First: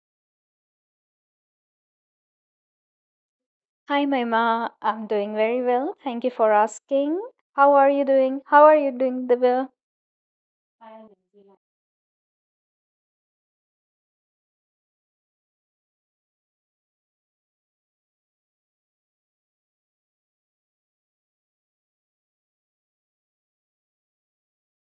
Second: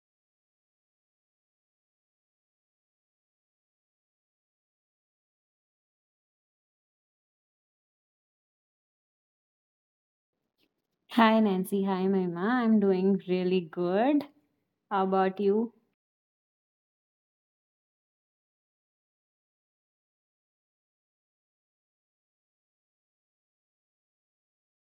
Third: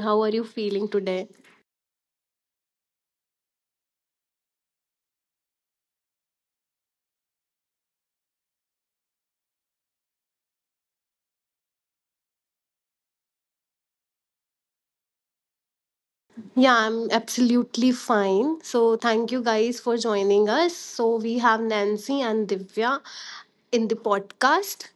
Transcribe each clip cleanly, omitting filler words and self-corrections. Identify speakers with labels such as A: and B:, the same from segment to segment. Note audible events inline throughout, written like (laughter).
A: How are you feeling today?
B: Hi, Maima. I'm doing very well. Thank you for asking. How are you doing? How are you doing, Divya?
C: Hi Nancy, hi Mahima. I'm doing really good. How about you?
A: Yeah, I'm absolutely fine. So thank you guys for joining us. So we have Nancy and Divya in the podcast.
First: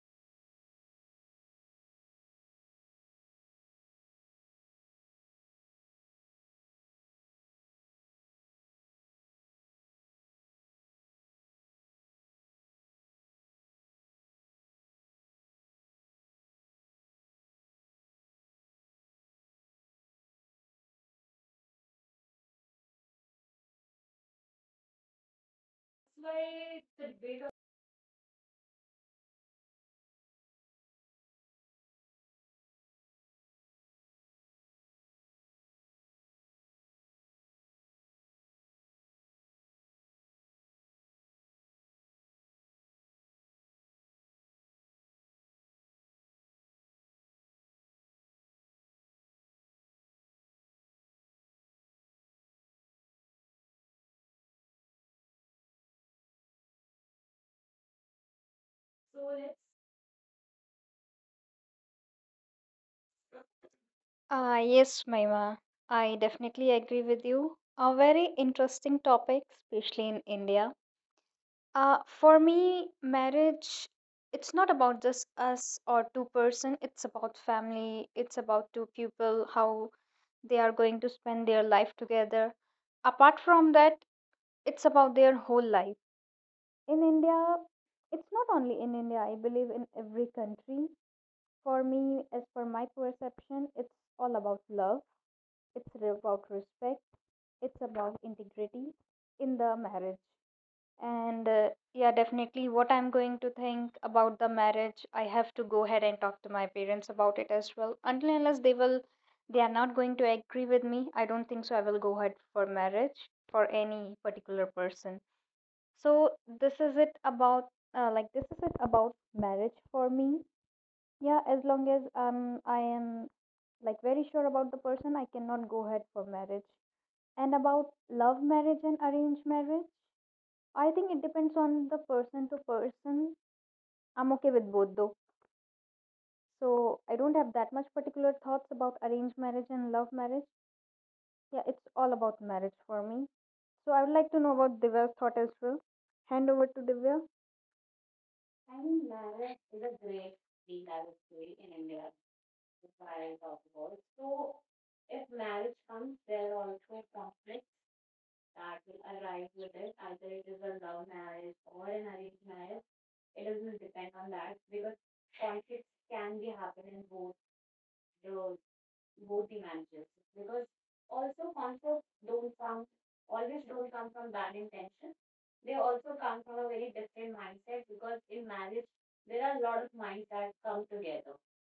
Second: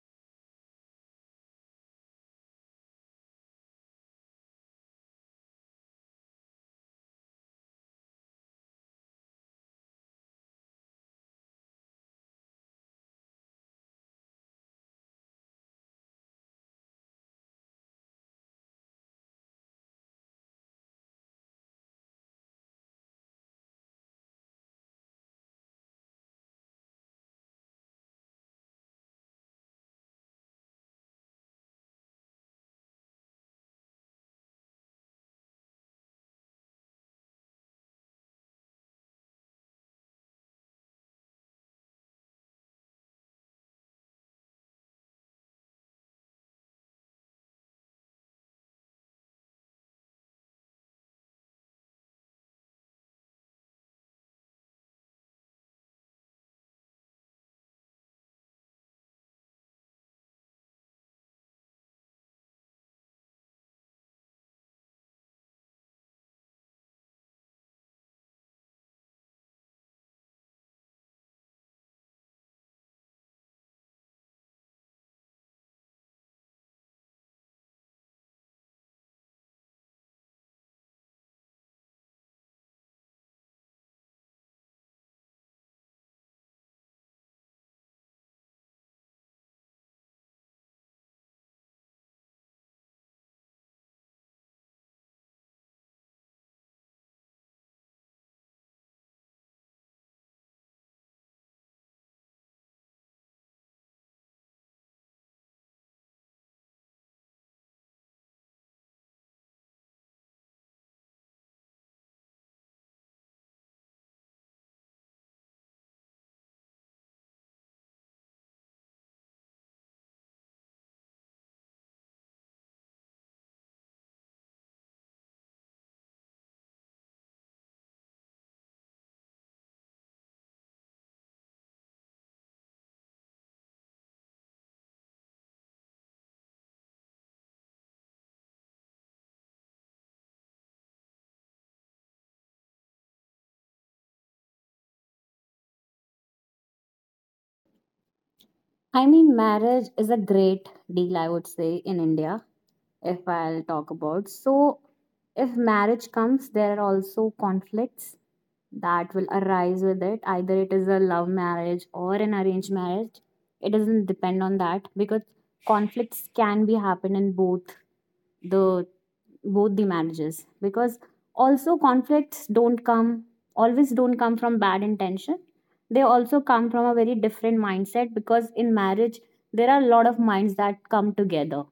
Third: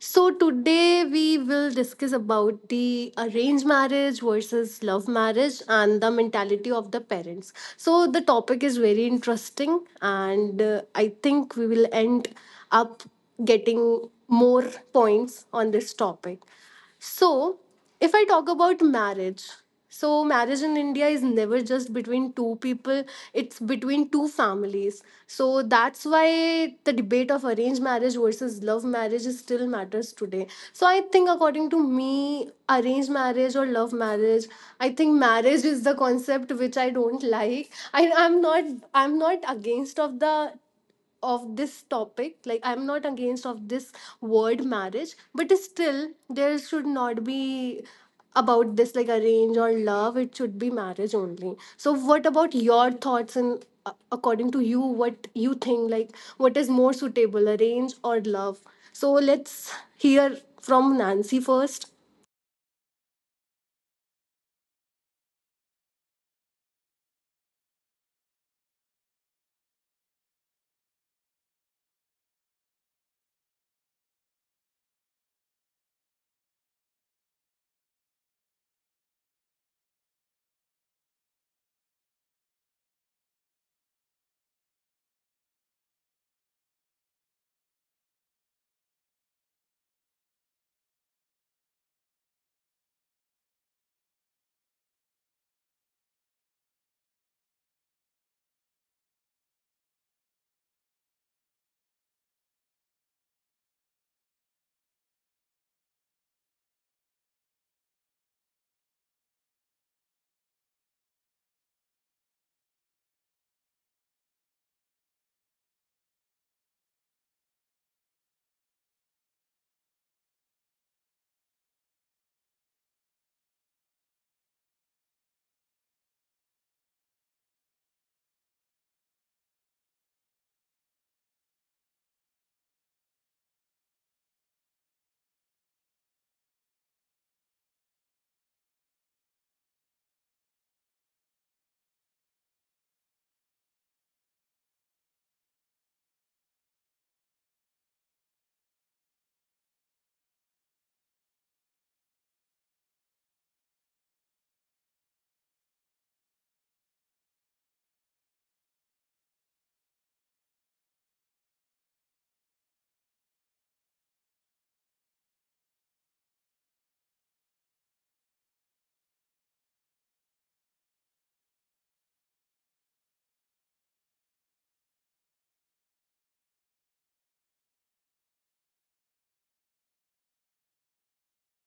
A: So today we will discuss about the arranged marriage versus love marriage and the mentality of the parents. So the topic is very interesting and I think we will end up getting more points on this topic. So if I talk about marriage, so marriage in India is never just between two people, it's between two families. So that's why the debate of arranged marriage versus love marriage is still matters today. So I think according to me, arranged marriage or love marriage, I think marriage is the concept which I don't like. I'm not against of this topic, like I'm not against of this word marriage, but still there should not be about this like arrange or love, it should be marriage only. So what about your thoughts? And according to you, what you think, like what is more suitable, arrange or love? So let's hear from Nancy first.
B: Ah, yes, Maima. I definitely agree with you. A very interesting topic, especially in India. For me, marriage, it's not about just us or two person. It's about family. It's about two people, how they are going to spend their life together. Apart from that, it's about their whole life. In India, it's not only in India, I believe in every country. For me, as per my perception, it's all about love, it's about respect, it's about integrity in the marriage. And yeah, definitely, what I'm going to think about the marriage, I have to go ahead and talk to my parents about it as well. Until and unless they are not going to agree with me, I don't think so I will go ahead for marriage for any particular person. So this is it about uh, like this is it about marriage for me. Yeah, as long as I am, like, very sure about the person, I cannot go ahead for marriage. And about love marriage and arranged marriage, I think it depends on the person to person. I'm okay with both though. So I don't have that much particular thoughts about arranged marriage and love marriage. Yeah, it's all about marriage for me. So I would like to know about Divya's thought as well. Hand over to Divya.
C: I mean, marriage is a great deal, I would say, in India. If I'll talk about. So, If marriage comes, there are also conflicts that will arise with it. Either it is a love marriage or an arranged marriage. It doesn't depend on that because conflicts can be happen in the both the marriages, because also conflicts don't come always don't come from bad intention. They also come from a very different mindset, because in marriage there are a lot of minds that come together.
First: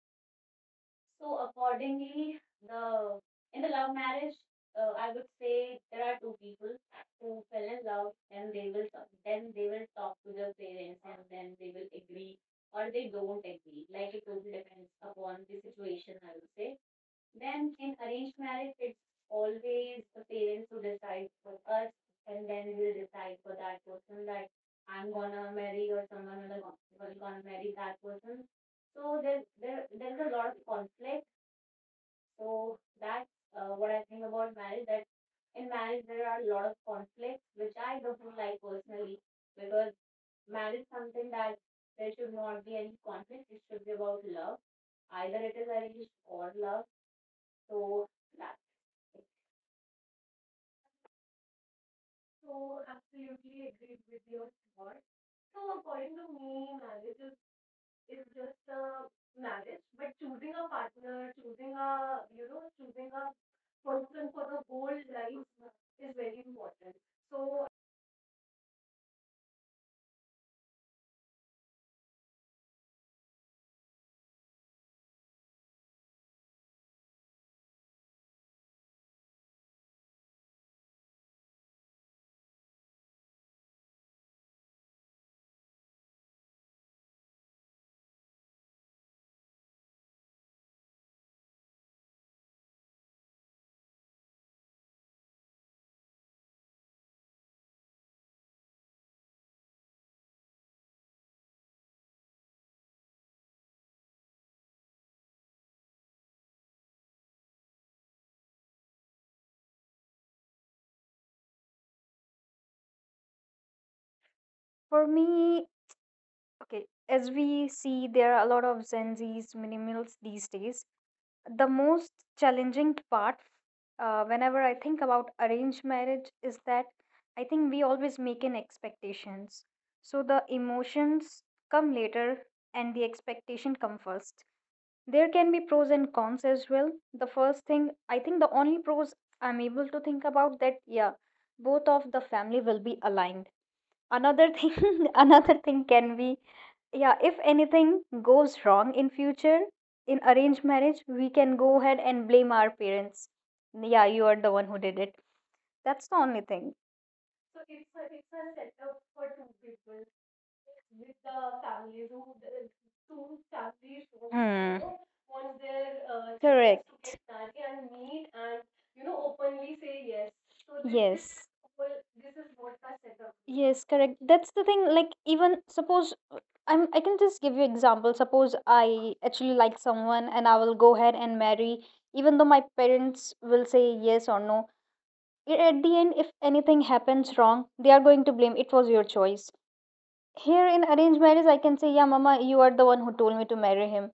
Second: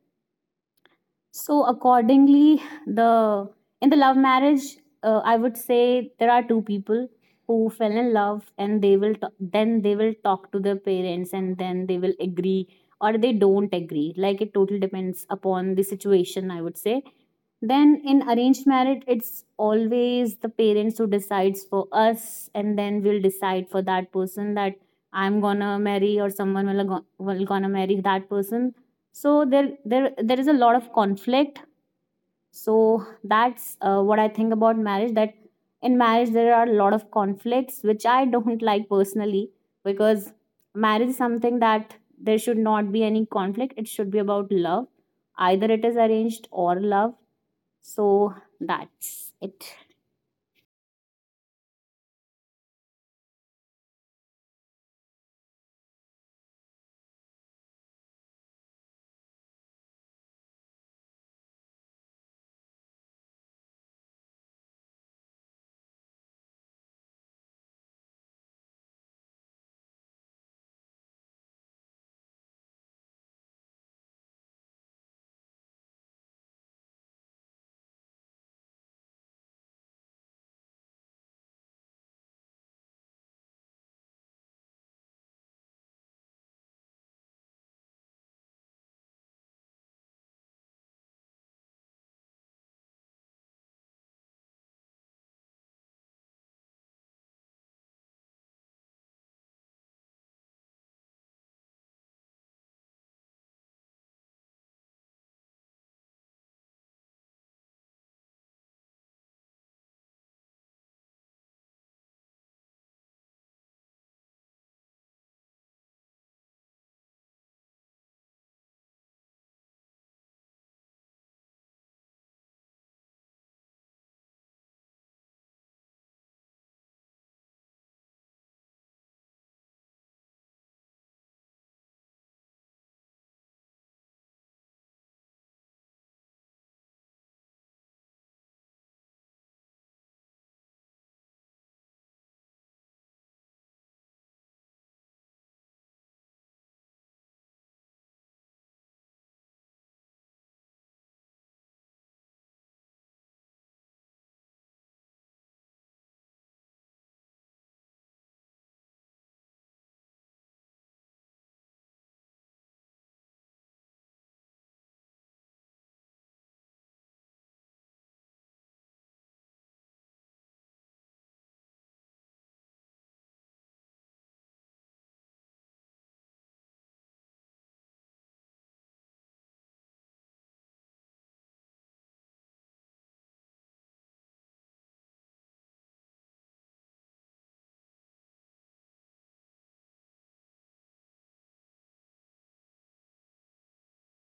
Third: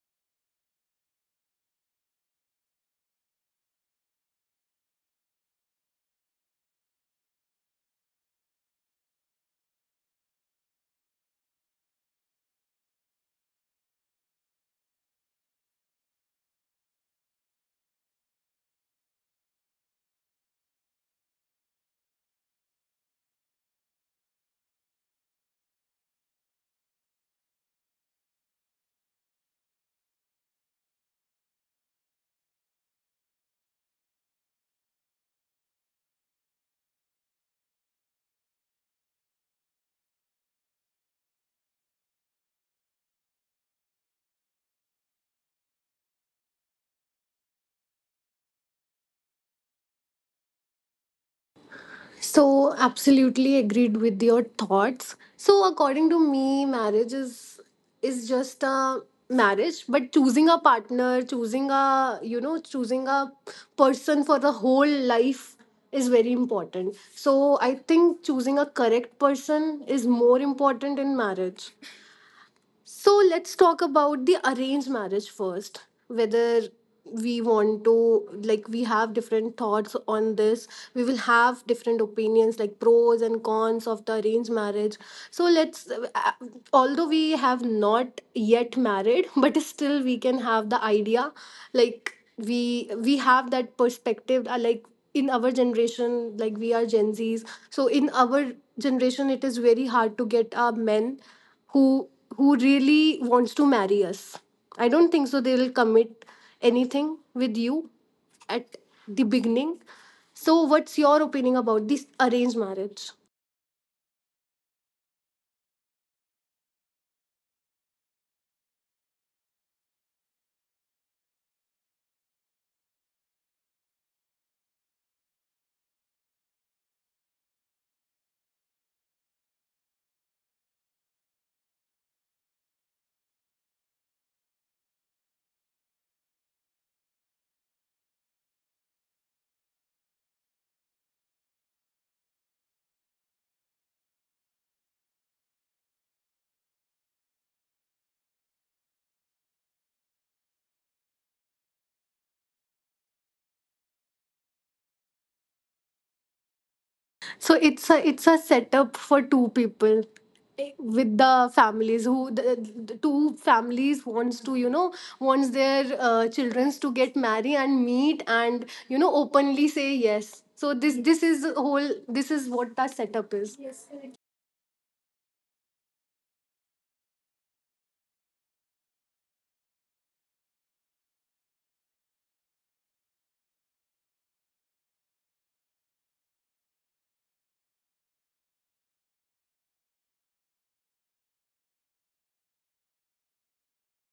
C: So accordingly, the in the love marriage, I would say there are two people who fell in love, and they will then they will talk to their parents, and then they will agree or they don't agree. Like, it totally depends upon the situation, I would say. Then in arranged marriage, it's always the parents who decides for us, and then we'll decide for that person that I'm gonna marry, or someone will, will gonna marry that person. So there is a lot of conflict. So that's what I think about marriage, that in marriage there are a lot of conflicts which I don't (laughs) like personally, because marriage is something that there should not be any conflict. It should be about love, either it is arranged or love. So that's it.
A: So, absolutely agreed with your thoughts. So, according to me, marriage is just a marriage, but choosing a partner, choosing a person for the whole life is very important. So, I think choosing a correct person is more important in marriage. So let's talk about the arranged marriage first. Whether we want to, like, we have different thoughts on this. We will have different opinions, like pros and cons of the arranged marriage. So although we have not yet married, (laughs) but still we can have the idea, like we have that perspective. Like in our generation, like we are Gen Zs, so in our generation it is very hard to get a men who who really wants to marry us. I don't think so they'll commit anything with you at the beginning. So what's your opinion about this arranged marriage?
B: For me, okay, as we see, there are a lot of Gen Zs, millennials these days. The most challenging part, whenever I think about arranged marriage, is that I think we always make an expectations. So the emotions come later and the expectation come first. There can be pros and cons as well. The first thing, I think the only pros I'm able to think about that, yeah, both of the family will be aligned. Another thing, (laughs) another thing can be, yeah, if anything goes wrong in future in arranged marriage, we can go ahead and blame our parents. Yeah, you are the one who did it. That's the only thing.
A: So it's a setup for two people, with the families, the two families wants to you
B: Hmm.
A: know wants their children
B: Correct.
A: to get married and meet and openly say yes. So this is
B: Yes,
A: whole, this is what that setup is.
B: yes, correct, that's the thing. Like, even suppose, I can just give you example, suppose I actually like someone and I will go ahead and marry, even though my parents will say yes or no. At the end, if anything happens wrong, they are going to blame it was your choice. Here in arranged marriage, I can say, yeah, mama, you are the one who told me to marry him.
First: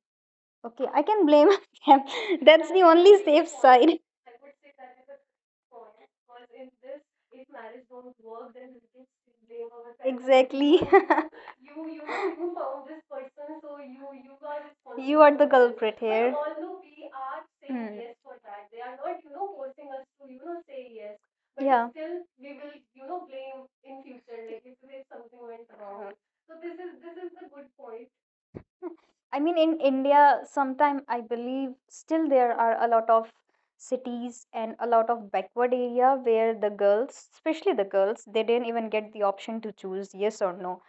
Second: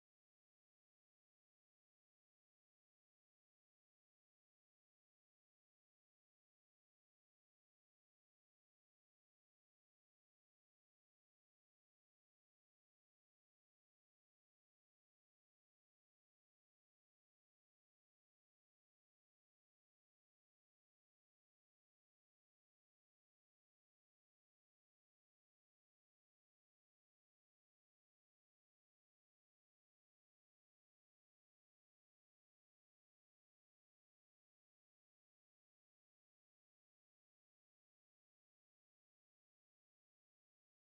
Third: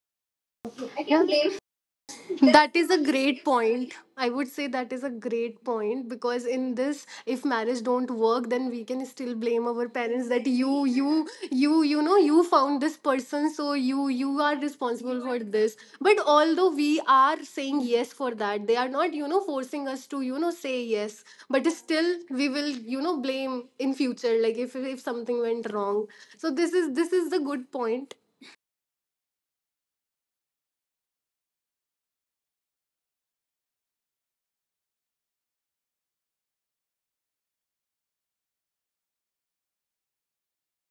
B: Okay, I can blame (laughs) them. That's
A: That
B: the
A: is a
B: only
A: great
B: safe
A: point.
B: side.
A: I would say that is a great point because in this, if marriage don't work, then we can still blame our parents that
B: Exactly. (laughs)
A: you found this person, so you are responsible
B: You are
A: for
B: the
A: this.
B: culprit
A: But
B: here.
A: although we are saying
B: Hmm.
A: yes for that, they are not forcing us to say yes. But
B: Yeah.
A: still, we will blame in future, like if something went wrong. So this is the good point.
B: I mean, in India, sometime I believe still there are a lot of cities and a lot of backward area where the girls, especially the girls, they didn't even get the option to choose yes or no.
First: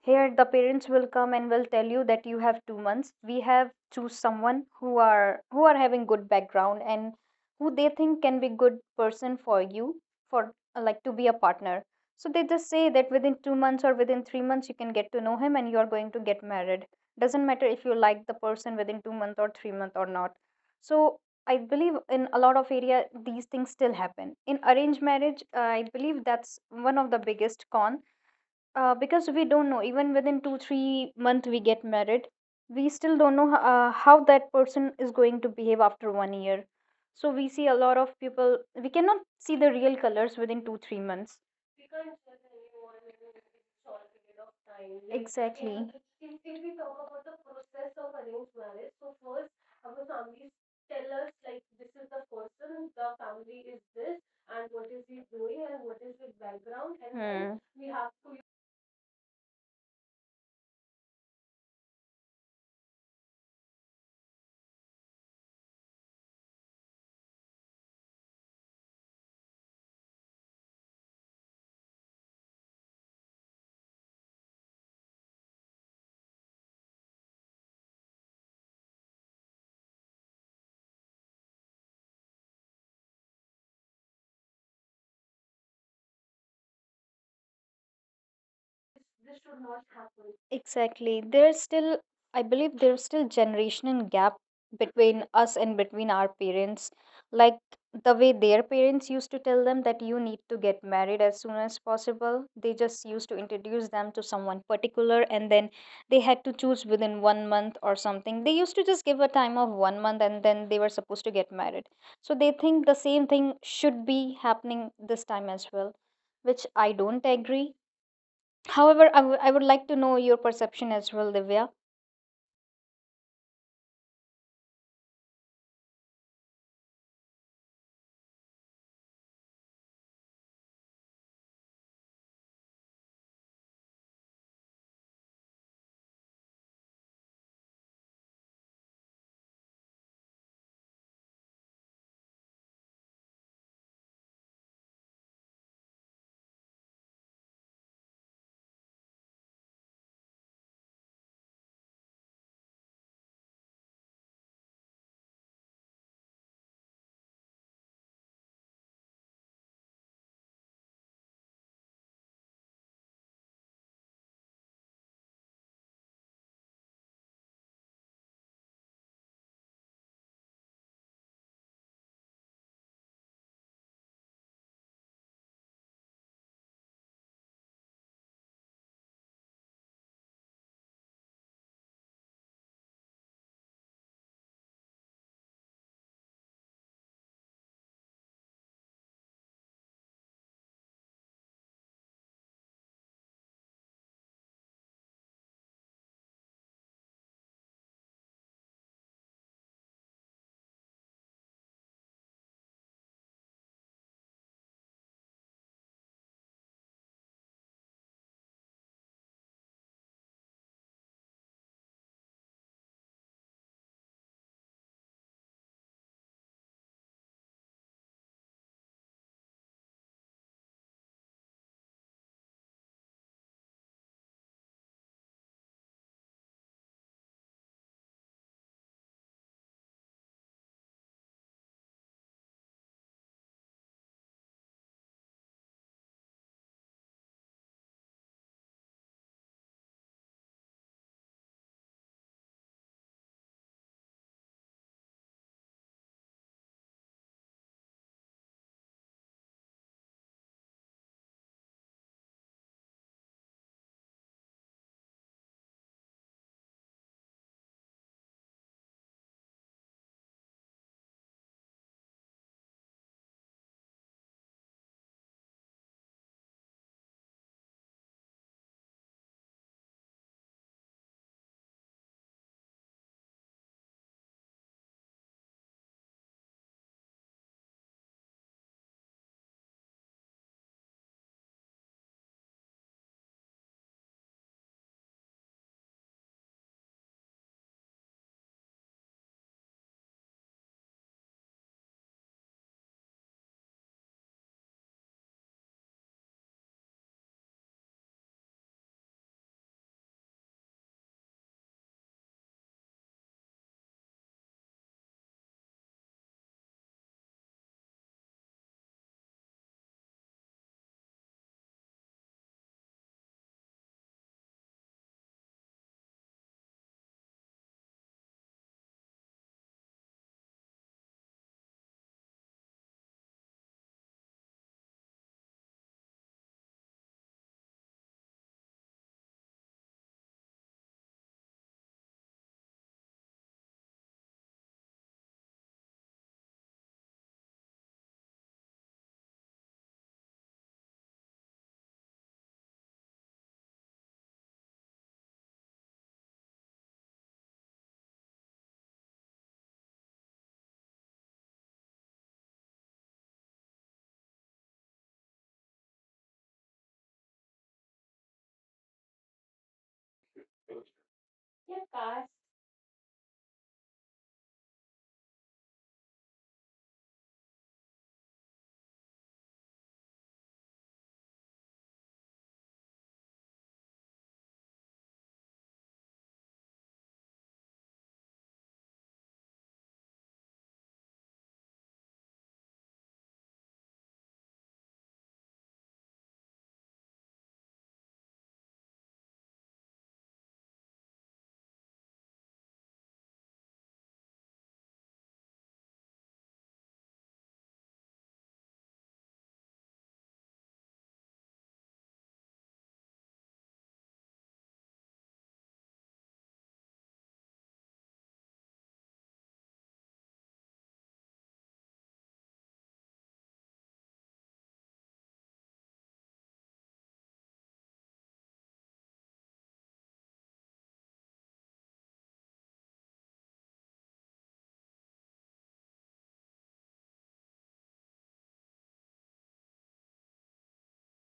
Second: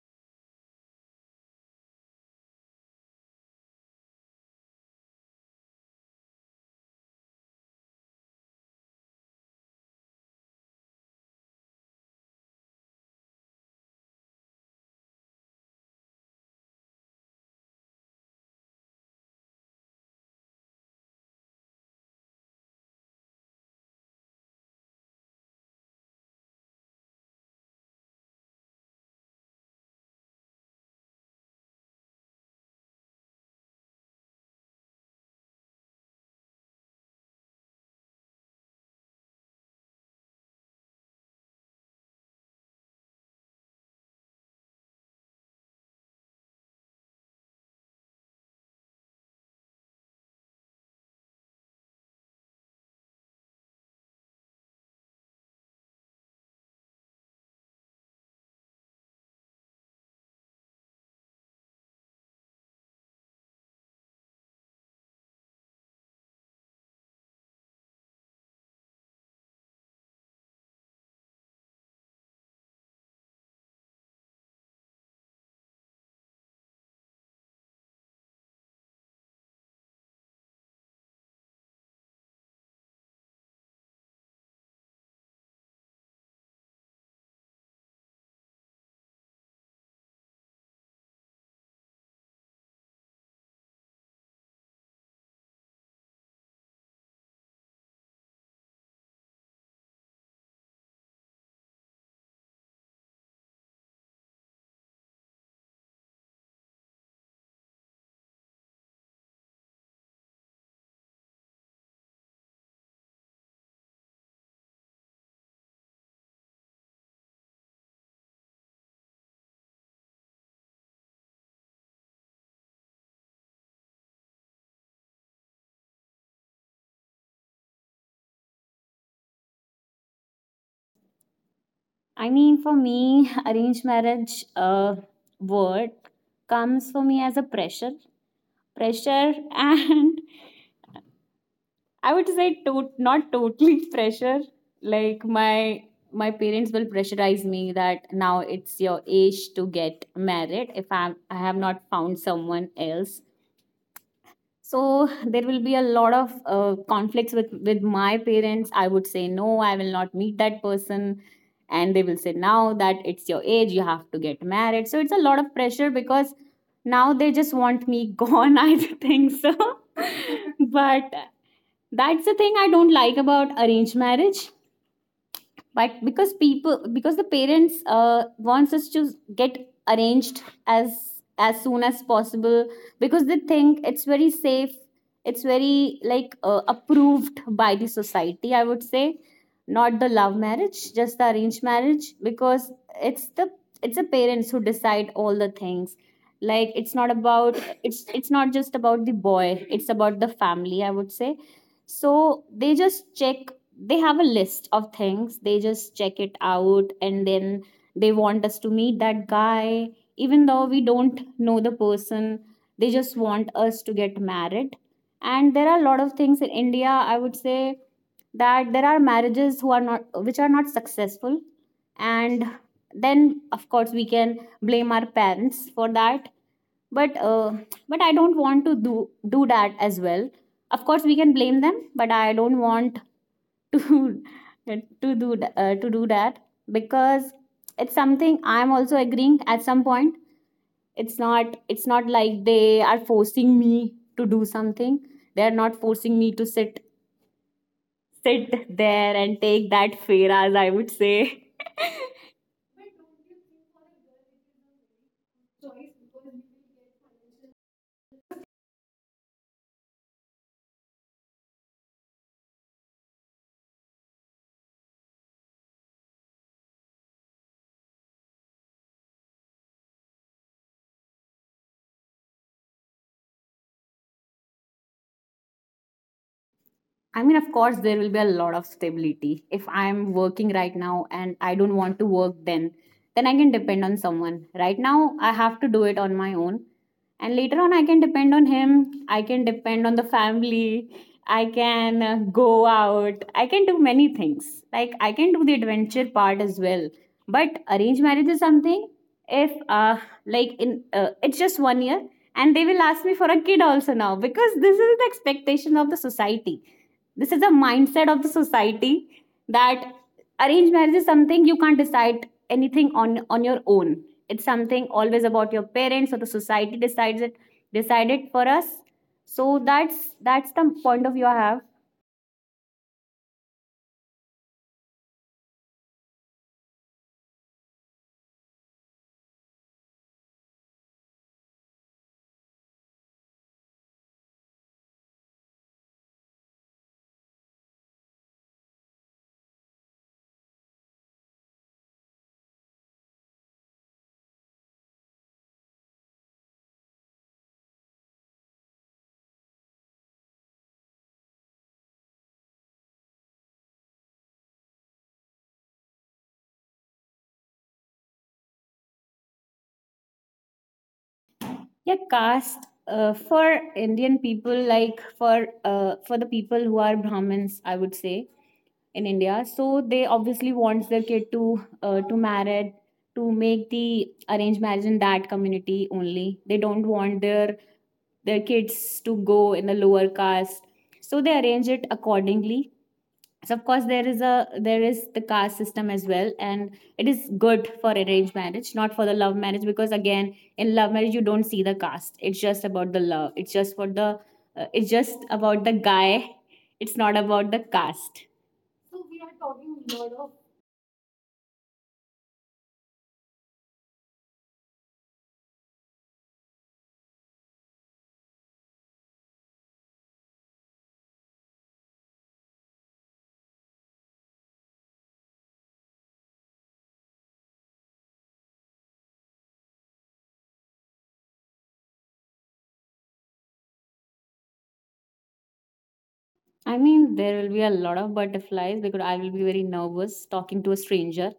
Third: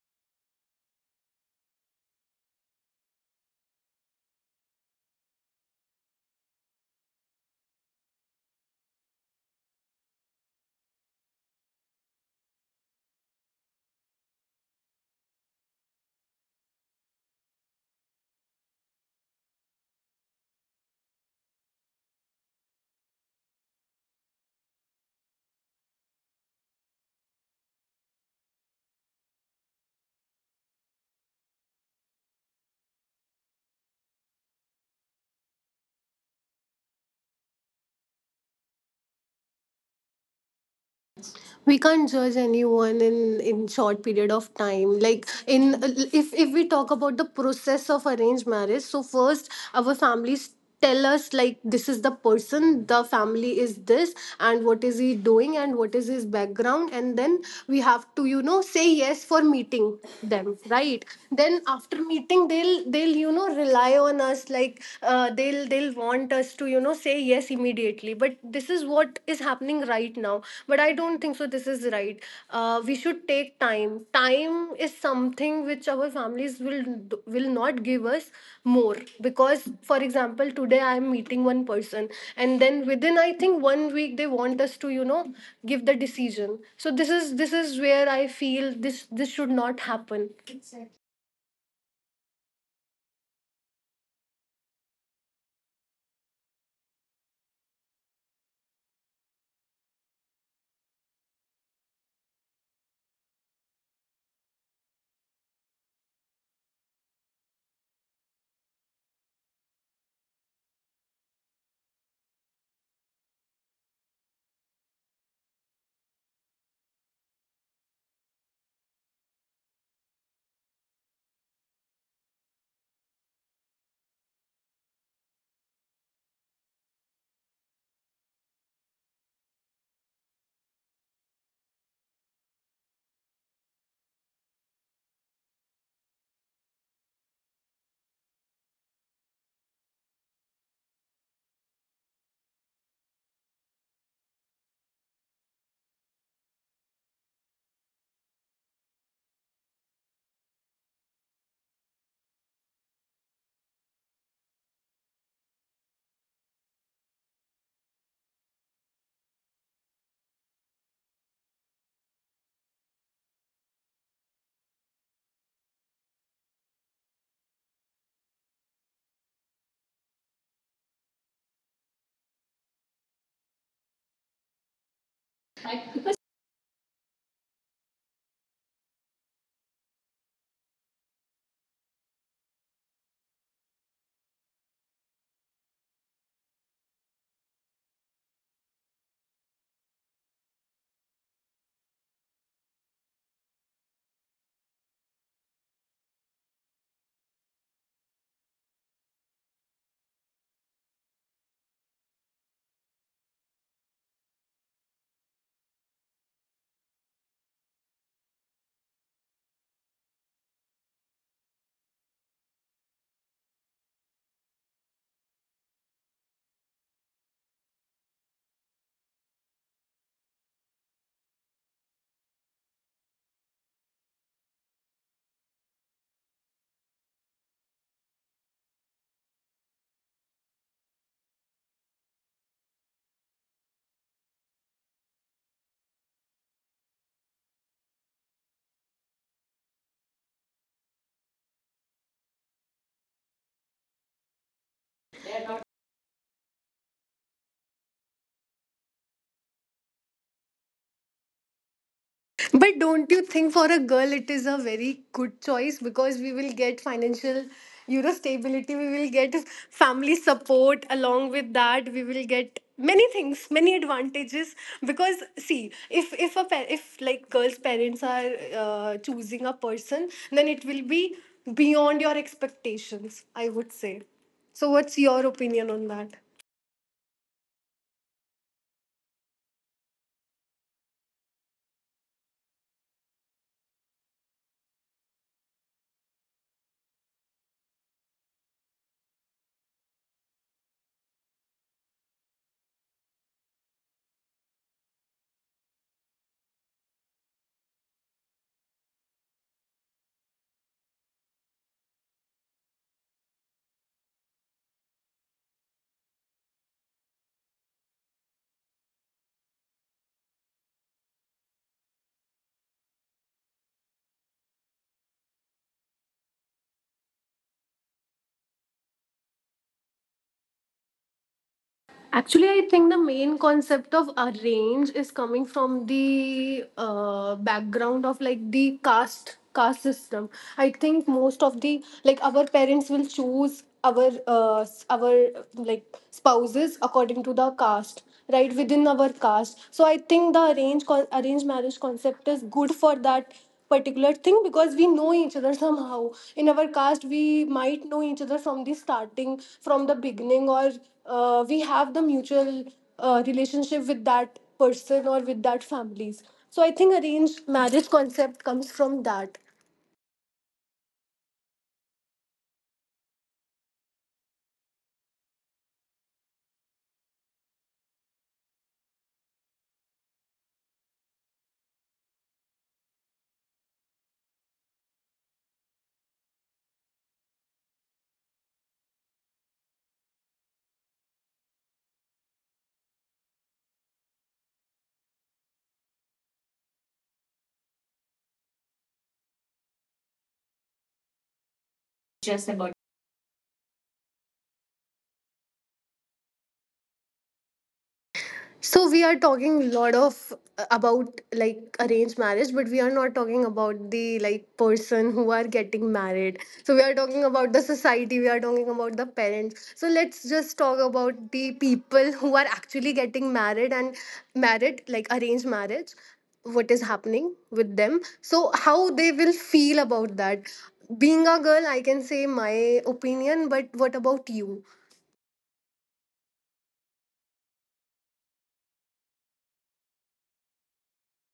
B: Here, the parents will come and will tell you that you have 2 months. We have choose someone who are having good background and who they think can be good person for you, for, like, to be a partner. So they just say that within 2 months or within 3 months you can get to know him and you are going to get married. Doesn't matter if you like the person within 2 months or 3 months or not. So I believe in a lot of area these things still happen. In arranged marriage, I believe that's one of the biggest con, because we don't know, even within 2-3 month we get married, we still don't know how that person is going to behave after one year. So we see a lot of people, we cannot see the real colors within 2-3 months.
A: We can't judge anyone in short period of time, like in
B: Exactly.
A: if we talk about the process of arranged marriage. So first our families tell us like this is the person, the family is this, and what is he doing, and what is his background. And then
B: Hmm.
A: we have to say yes for meeting them, right? Then after meeting, they'll rely on us, like they'll want us to say yes immediately. But this is what is happening right now, but I don't think so this is right. We should take time. Time is something which our families will not give us more, because for example today I am meeting one person, and then within I think one week they want us to give the decision. So this is where I feel this should not happen.
B: Exactly. There's still, I believe, there's still generational gap between us and between our parents. Like, the way their parents used to tell them that you need to get married as soon as possible. They just used to introduce them to someone particular and then they had to choose within one month or something. They used to just give a time of one month and then they were supposed to get married. So they think the same thing should be happening this time as well, which I don't agree. However, I would like to know your perception as well, Divya.
C: I mean, for me, (laughs) arranged marriage, word comes for me as a pressure. (laughs) And I would say not totally (laughs) pressure. Like, my parents will pressurize me that now it's your age to get married, if I have not found someone else. So there will be a lot of conflicts with my parents. I would say no, I will not meet that person, and they will say now that it's your age, you have to get married. So it's a lot of pressure, because now they just want me (laughs) gone, I think so. (laughs) But that's the thing I don't like about arranged marriage. But because people, because the parents wants us to get arranged as as soon as possible, because they think it's very safe. It's very like, approved by the society, I would say. Not the love marriage, just the arranged marriage, because it's the it's the parents who decide all the things. Like, it's not just about the boy, it's about the family, I would say. So they just check they have a list of things. They just check it out, and then they want us to meet that guy, even though we don't know the person. They just want us to get married. And there are a lot of things in India, I would say, that there are marriages who are not which are not successful. And then of course we can blame our parents for that. But but I don't want to do that as well. Of course we can blame them, but I don't want to (laughs) to do that, because it's something I'm also agreeing at some point. It's not like they are forcing me to do something. They're not forcing me to sit there and take that fare, as I would
A: But
C: say.
A: don't you think for a girl it is a very good choice? Because we will get financial stability, we will get family support. Along with that, we will get many things, many advantages, because see, if a pa- if like girls parents are choosing a person, then it will be beyond your expectations, I would say. So what's your opinion on that?
C: I mean, of course there will be a lot of stability. If I'm working right now and I don't want to work, then I can depend on someone. Right now I have to do it on my own, and later on I can depend on him. I can depend on the family. I can go out, I can do many things, like I can do the adventure part as well. But arranged marriage is something, if like in it's just 1 year, and they will ask me for a kid also, now, because this is the expectation of the society. This is a mindset of the society, that arranged marriage is something you can't decide anything on your own. It's something always about your parents, or the society decides it decide it for us. So that's the point of view I have.
A: Actually, I think the main concept of arrange is coming from the background of like the caste system. I think most of the, like, our parents will choose our like spouses according to the caste, right within our caste. So I think the arranged marriage concept is good for that particular thing, because we know each other somehow. In our caste we might know each other from the starting, from the beginning, or we have the mutual relationship with that person or with that families. So I think arranged marriage concept comes from that.
C: Yeah, caste, for Indian people, like for the people who are Brahmins, I would say, in India. So they obviously wants their kid to marry to make the arranged marriage in that community only. They don't want their kids to go in the lower caste. So they arrange it accordingly. So of course there is the caste system as well, and it is good for arranged marriage, not for the love marriage, because again in love marriage you don't see the caste. It's just about the love. It's just for the it's just about the guy. It's not about the caste.
A: So we are talking a lot of about like arranged marriage, but we are not talking about the like person who are getting married. So we are talking about the society, we are talking about the parents. So let's just talk about the people who are actually getting married, like arranged marriage, what is happening with them. So how they will feel about that. Being a girl, I can say my opinion, but what about you?
C: I mean, there will be a lot of butterflies, because I will be very nervous talking to a stranger.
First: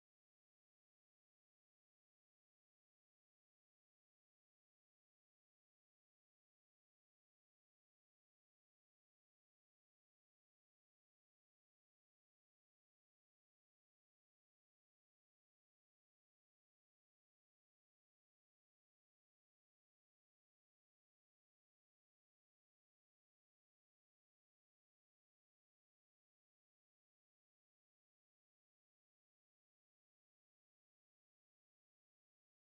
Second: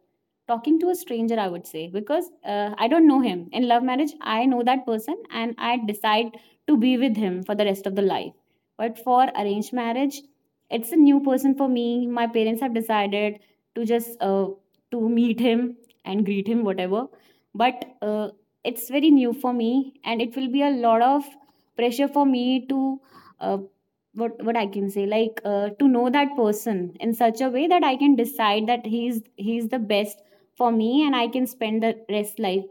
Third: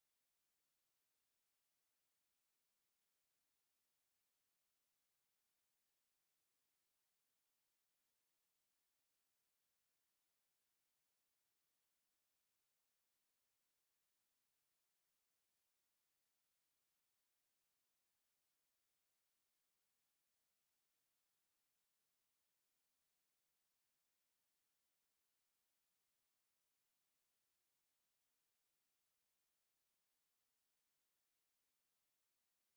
C: Talking to a stranger, I would say, because I don't know him. In love marriage, I know that person and I decide to be with him for the rest of the life. But for arranged marriage, it's a new person for me. My parents have decided to just to meet him and greet him, whatever. But it's very new for me, and it will be a lot of pressure for me to, uh, what I can say, like, to know that person in such a way that I can decide that he's the best for me, and I can spend the rest life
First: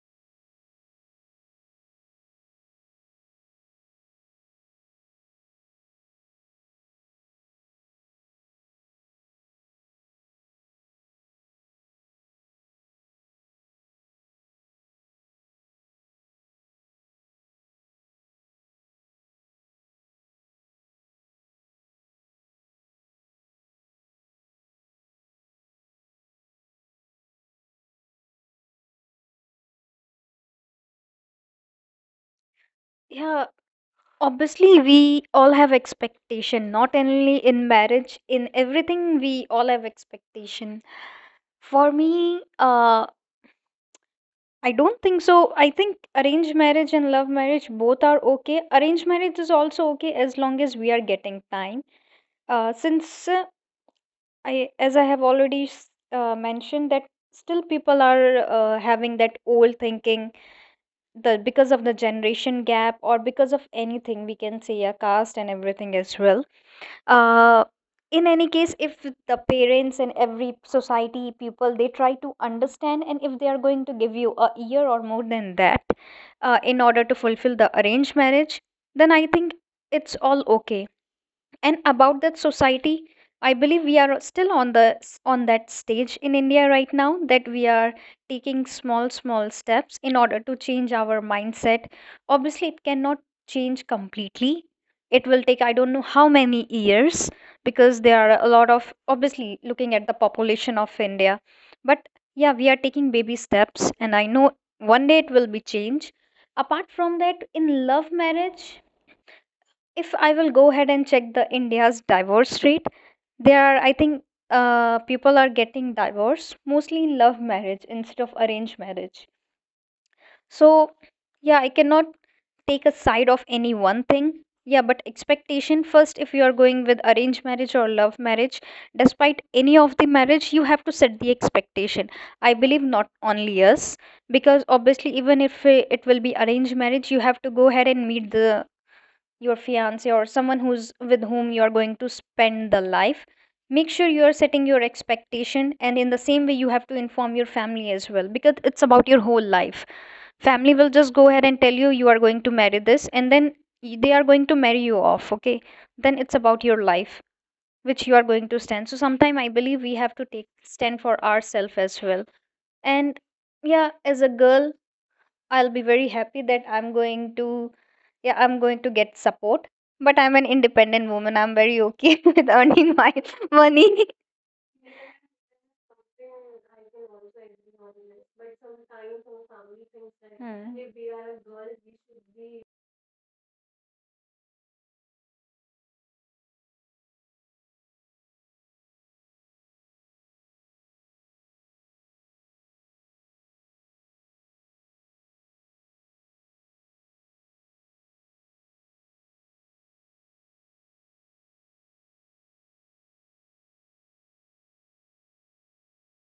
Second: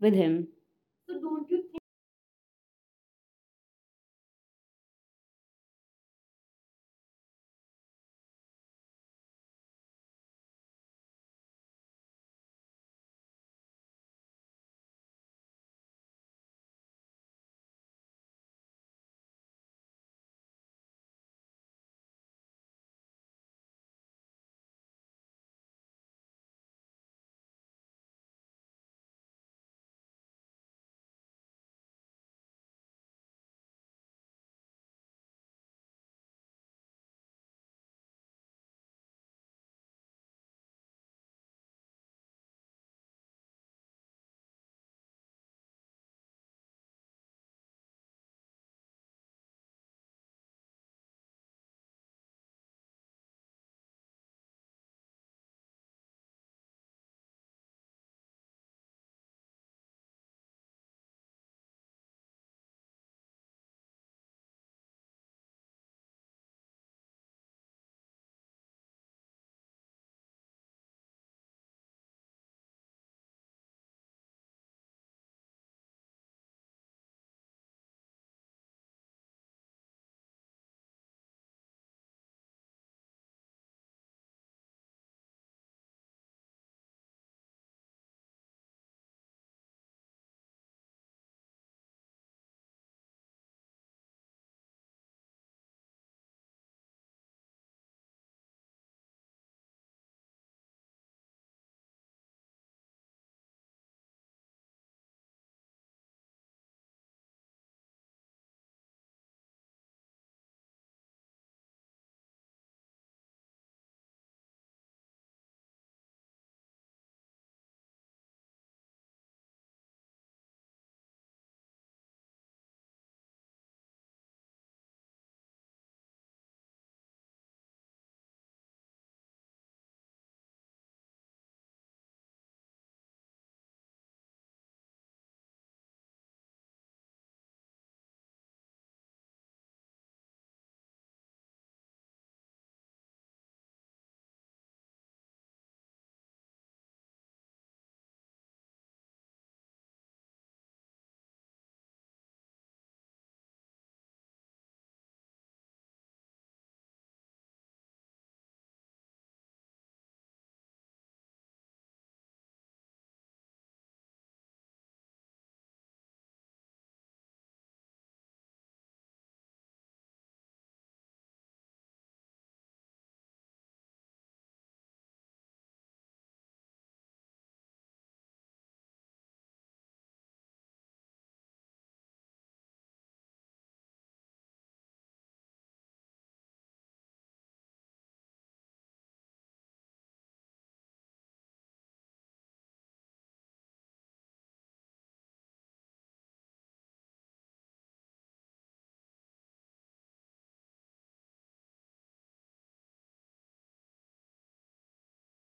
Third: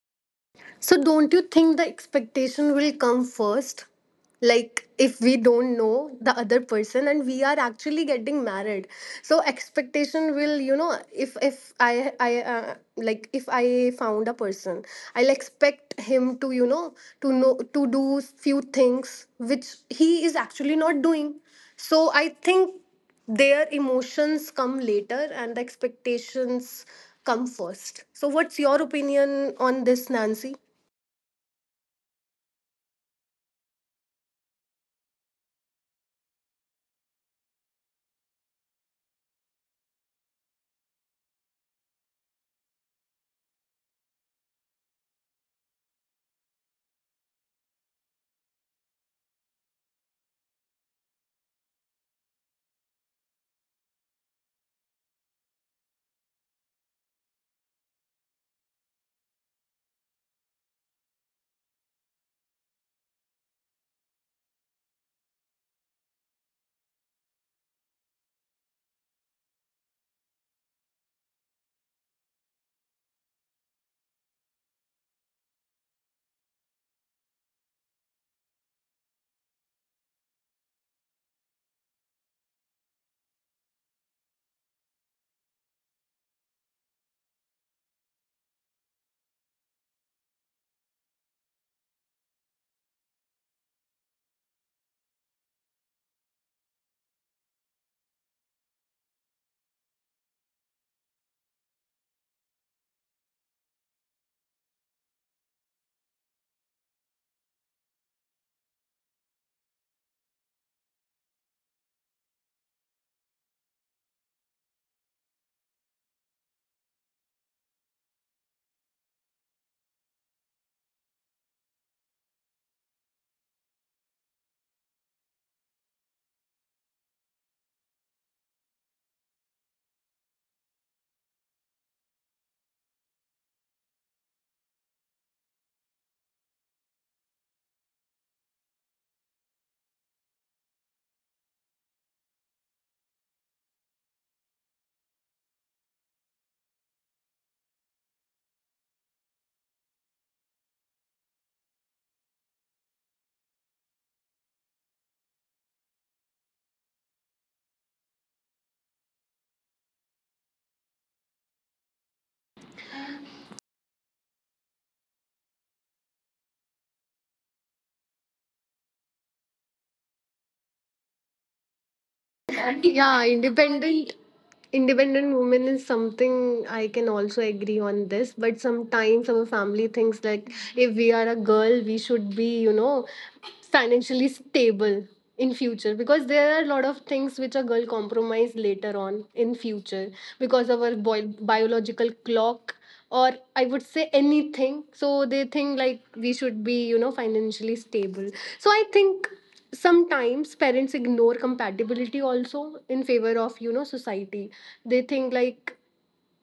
C: with him.
A: So, don't you think the expectation will come first? Like, if we don't know the other person and we are actually getting married, so expectation will, you know, if I I like if I found a person, I'll expect him to to know to do few things which he is actually not doing. So I think their emotions come later and the expectations come first. So, what's your opinion on this, Nancy?
B: Yeah, obviously we all have expectation, not only in marriage, in everything we all have expectation. For me, I don't think so. I think arranged marriage and love marriage both are okay. Arranged marriage is also okay as long as we are getting time. Since, as I have already mentioned that still people are having that old thinking, the because of the generation gap or because of anything, we can say a caste and everything as well. uh in any case, if the parents and every society people, they try to understand, and if they are going to give you a year or more than that, in order to fulfill the arranged marriage, then I think it's all okay. And about that society, I believe we are still on on that stage in India right now, that we are taking small small steps in order to change our mindset. Obviously it cannot change completely, it will take, I don't know, how many years, because there are a lot of, obviously, looking at the population of India. But yeah, we are taking baby steps, and I know one day it will be changed. Apart from that, in love marriage, if I will go ahead and check the India's divorce rate, there are, I think, people are getting divorced mostly in love marriage instead of arranged marriage. So yeah, I cannot take a side of any one thing. Yeah, but expectation first. If you are going with arranged marriage or love marriage, despite any of the marriage, you have to set the expectation, I believe, not only us. Because obviously, even if it will be arranged marriage, you have to go ahead and meet the your fiance or someone who's, with whom you are going to spend the life. Make sure you are setting your expectation, and in the same way you have to inform your family as well, because it's about your whole life. Family will just go ahead and tell you you are going to marry this, and then they are going to marry you off, okay. Then it's about your life, which you are going to stand. So sometime I believe we have to take stand for ourselves as well. And yeah, as a girl, I'll be very happy that I'm going to get support. But I'm an independent woman. I'm very okay (laughs) with earning my
A: Yeah,
B: (laughs) money.
A: independent woman is something I can also agree on this, but sometimes our family thinks like
B: Hmm.
A: if we are a girl we should be financially stable in future, because there are a lot of things which a girl compromise later on in future because of our biological clock, or I would say anything. So they think like we should be financially stable. So I think sometimes parents ignore compatibility also in favor of society. They think like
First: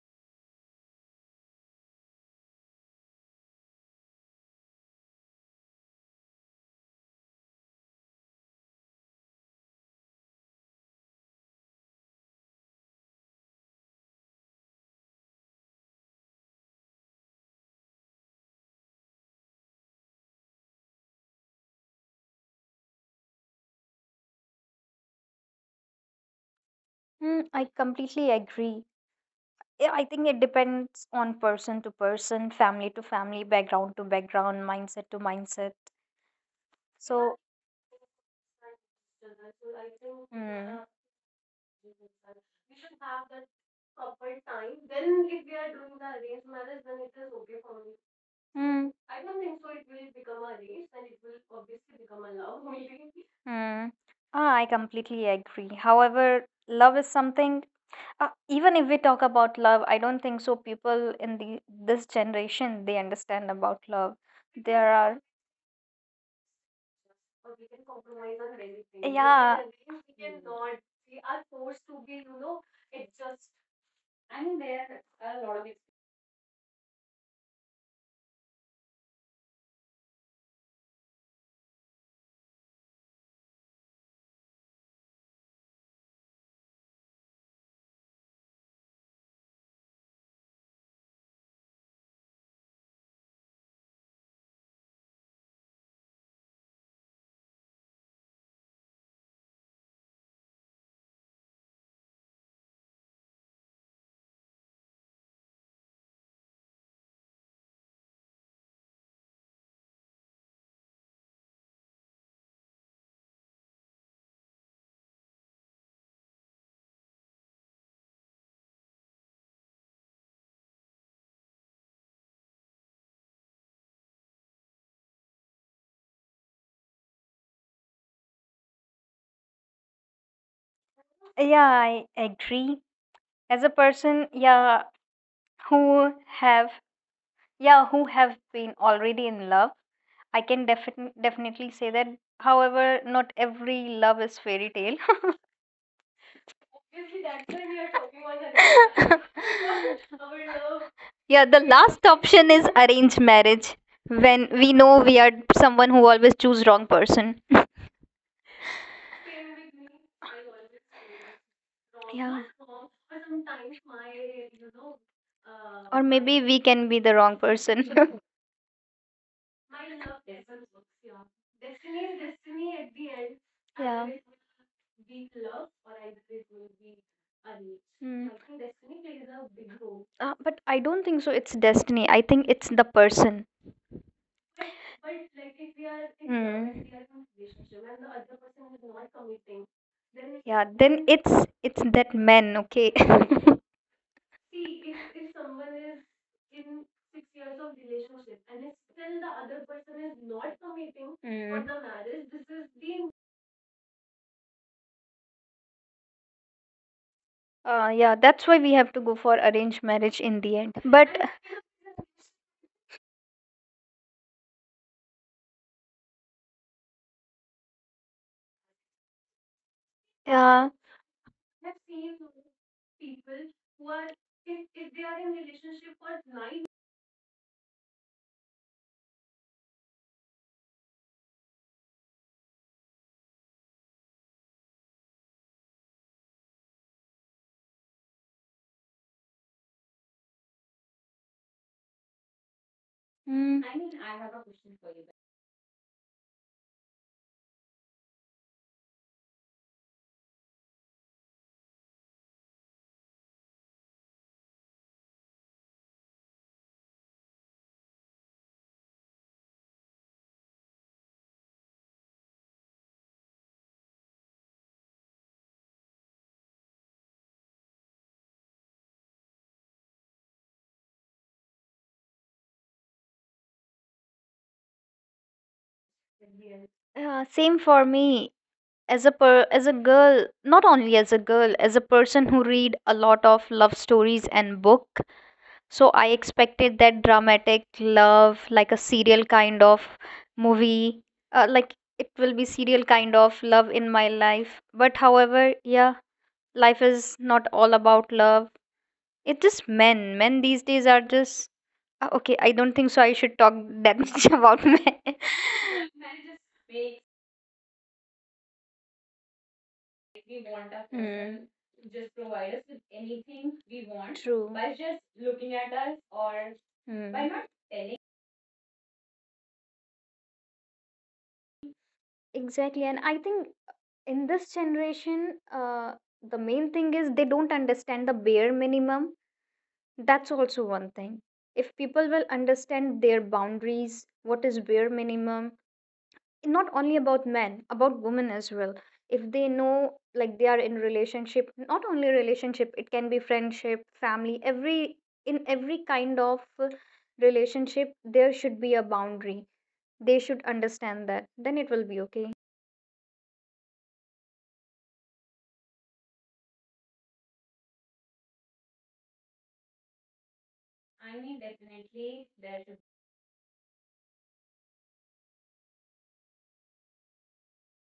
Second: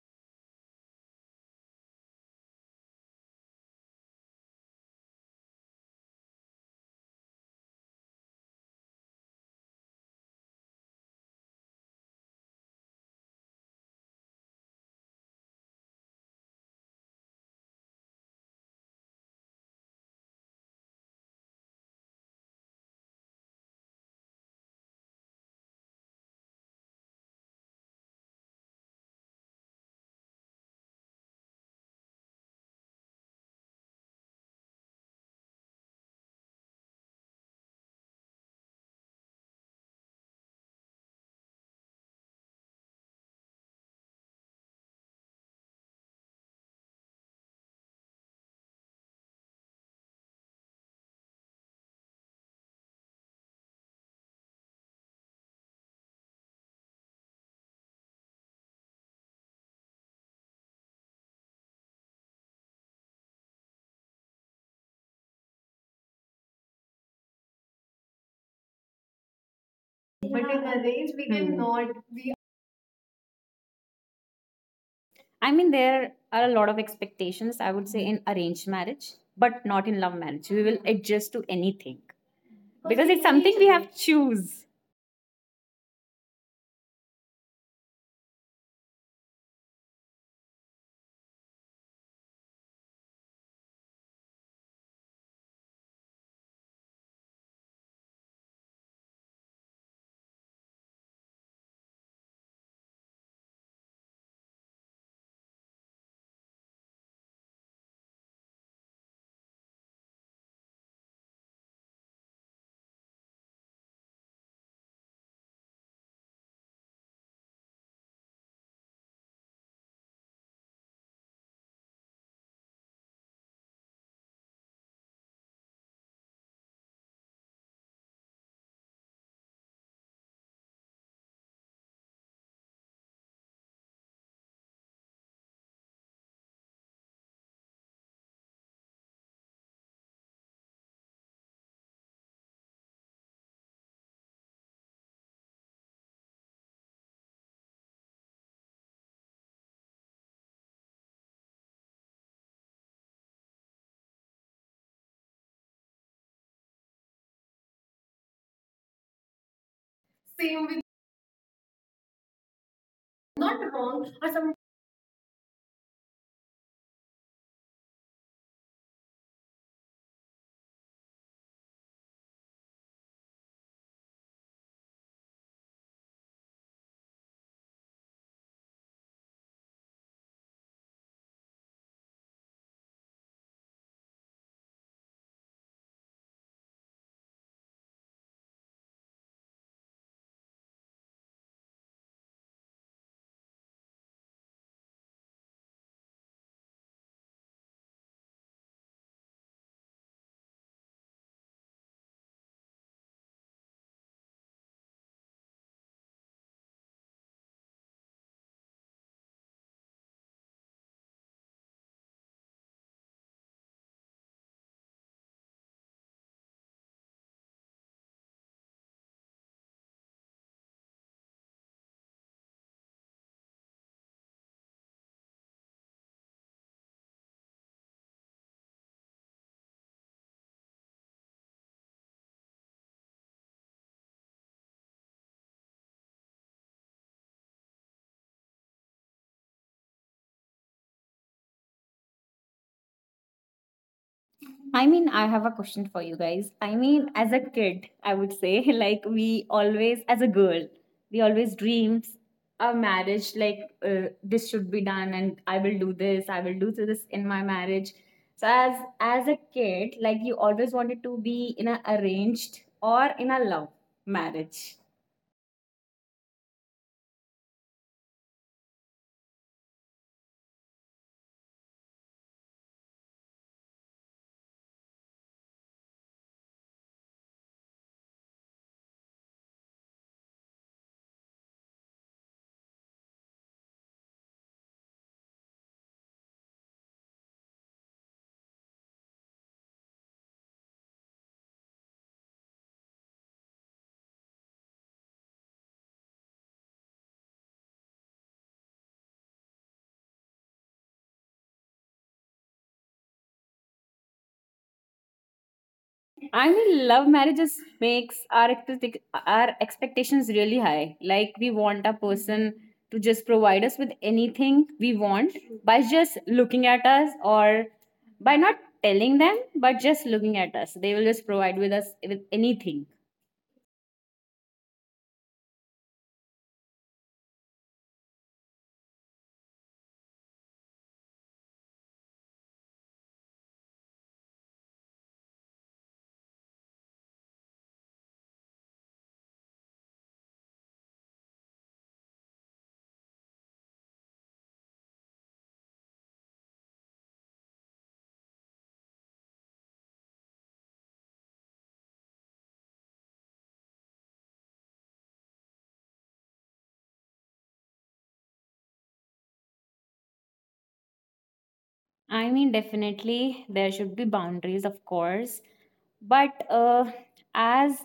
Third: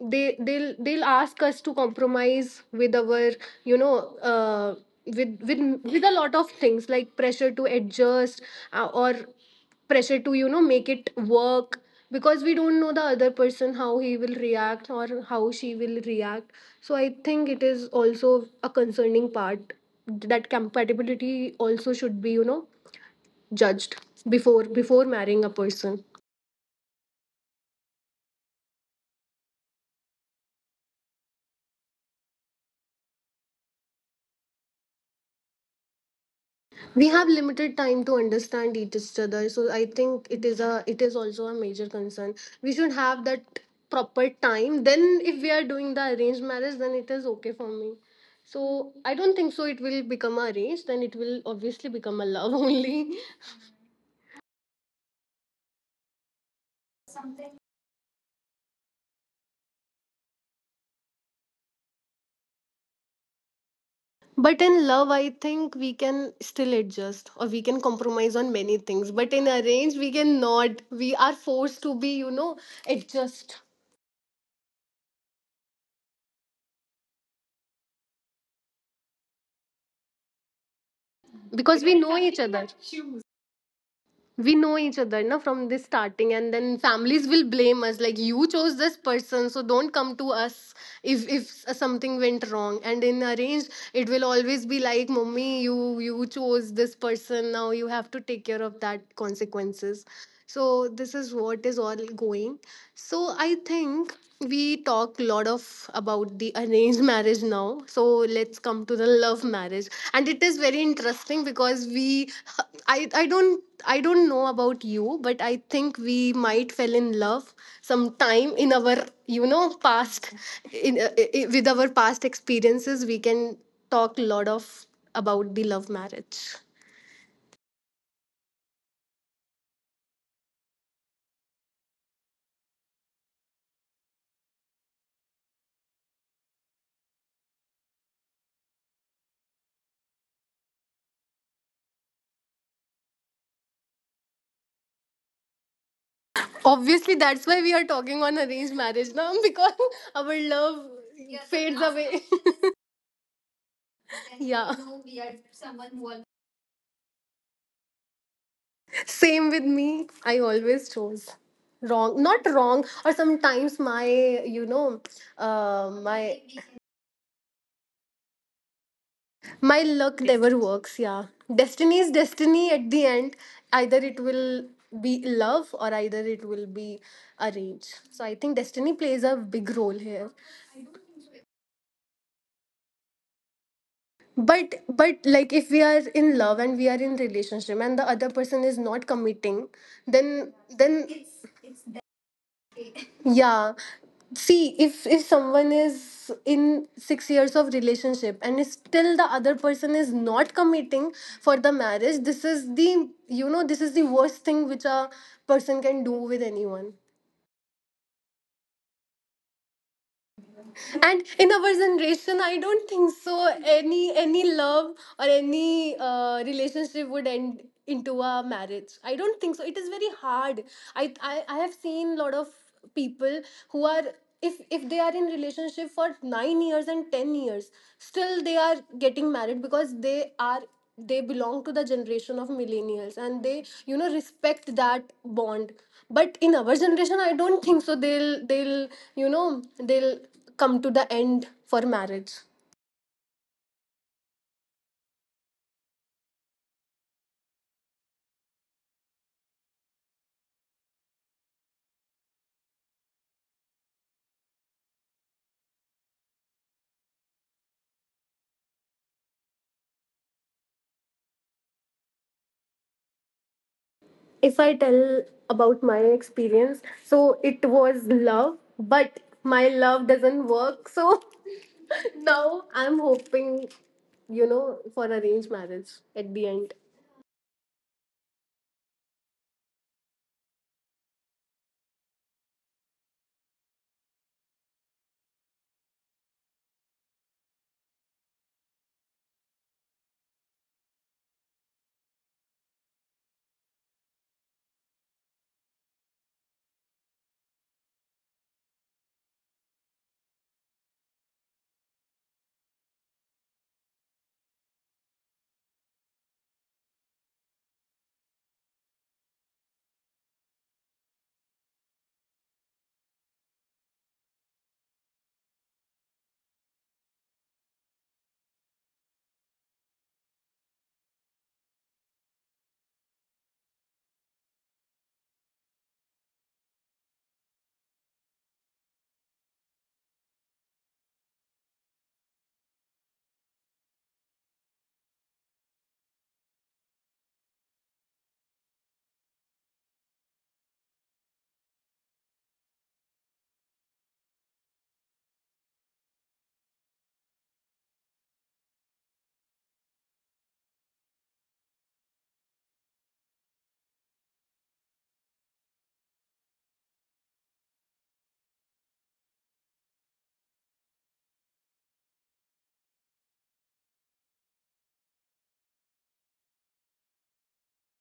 A: they'll ask us to compromise with our you know uh, with with with a lot of things, like pressure to adjust, or pressure to make it work, because we don't know the other person, how he will react or how she will react. So I think it is also a concerning part, that compatibility also should be judged before marrying a person.
B: Mm, I completely agree. Yeah, I think it depends on person to person, family to family, background to background, mindset to mindset.
A: We have
B: So,
A: limited time to understand each other, so I think it is
B: mm,
A: also a major concern. We should have that proper time. Then if we are doing the arranged marriage, then it is okay for me. So
B: mm,
A: I don't think so it will become a arranged, then it will obviously become a love (laughs) only.
B: mm. Ah, I completely agree. However, love is something, even if we talk about love, I don't think so people in the this generation they understand about love.
A: But in
B: There
A: love
B: are
A: I think we can still adjust or we can compromise on many things, but in
B: Yeah,
A: arranged we cannot, we are forced to be
C: Hmm.
A: adjust,
C: I mean, there are a lot of expectations, I would say, in arranged marriage, but not in love marriage. We will adjust to
A: because
C: anything, because it's something we have to choose.
A: we know each other na, from this starting. And then families will blame us like you chose this person, so don't come to us if something went wrong. And in arranged it will always be like, mommy, you chose this person, now you have to take care of that consequences. So this is what is all going. So I think we talk a lot of about the (laughs) arranged marriage now, so let's come to the love marriage. And it is very interesting, because we (laughs) I don't know about you, but I think we might fell in love sometime in our past. With our past experiences we can talk a lot of about the love marriage.
B: yeah, I agree. As a person, yeah, who have yeah who have been already in love, I can definitely say that. However, not every love is fairy tale.
A: Obviously, that's why we are talking on arranged marriage now (laughs) because our love
B: (laughs)
A: fades
B: Yeah, the
A: away.
B: last option is arranged marriage,
A: (laughs) Yeah.
B: when we know we are someone who always choose wrong person.
A: Same with me. I always chose wrong, not
B: Yeah.
A: wrong, or sometimes my, you know,
B: Or
A: my
B: maybe we can be the wrong person. (laughs)
A: my luck never works. Yeah, destiny is destiny. At the end, either it
B: Yeah.
A: will be love or either it will be arranged. So I
B: Hmm.
A: think destiny plays a big role here.
B: But I don't think so. It's destiny. I think it's the person.
A: But like if we are in love and
B: Hmm.
A: we are in relationship and the other person is not committing, then
B: Yeah.
A: then
B: Then it's that man. Okay.
A: yeah,
B: (laughs)
A: see if someone is in 6 years of relationship and is still the other person is not committing for
B: Hmm.
A: the marriage, this is the worst thing which a person can do with anyone.
B: Yeah, that's why we have to go for arranged marriage in the end. But
A: And in our generation I don't think so any love or any relationship would end into a marriage. I don't think so it is very hard.
B: yeah.
A: I have seen a lot of people who are, if they are in relationship for 9 years and 10 years, still they are getting married because they belong to the generation of millennials, and they respect that bond. But in our generation I don't think so they'll you know they'll come to the end for marriage.
B: Mm,
C: I mean, I have a question for you guys. I mean, as a kid, I would say, (laughs) like, we always, as a girl, we always dreams a marriage, like, this should be done, and I will do this, I will do this in my marriage. So, as a kid, like, you always wanted to be in a arranged or in a love
A: If I tell
C: marriage.
A: about my experience, so it was love but my love doesn't work. So (laughs) now I'm hoping you know for arranged marriage at the end.
B: yeah. Same for me. As a girl, not only as a girl, as a person who read a lot of love stories and book, so I expected that dramatic love, like a serial kind of movie, like it will be serial kind of love in my life. But however, yeah, life is not all about love. It is men. Men these days are just— okay, I don't think so I should talk that (laughs) much about men.
C: I mean, love marriages makes our our expectations really high.
B: Hmm.
C: Like, we
B: Mm.
C: want a person to just provide us with anything
B: True.
C: we want by just looking
B: Mm.
C: at us,
B: Hmm. Not.
C: or by not telling them, but just looking at us. They will just provide with us with anything.
B: Exactly. And I think in this generation, uh, the main thing is they don't understand the bare minimum. That's also one thing. If people will understand their boundaries, what is bare minimum, not only about men, about women as well, if they know, like, they are in relationship, not only relationship, it can be friendship, family, every, in every kind of relationship, there should be a boundary. They should understand that, then it will be okay.
C: I mean, definitely there should be boundaries, of course. But as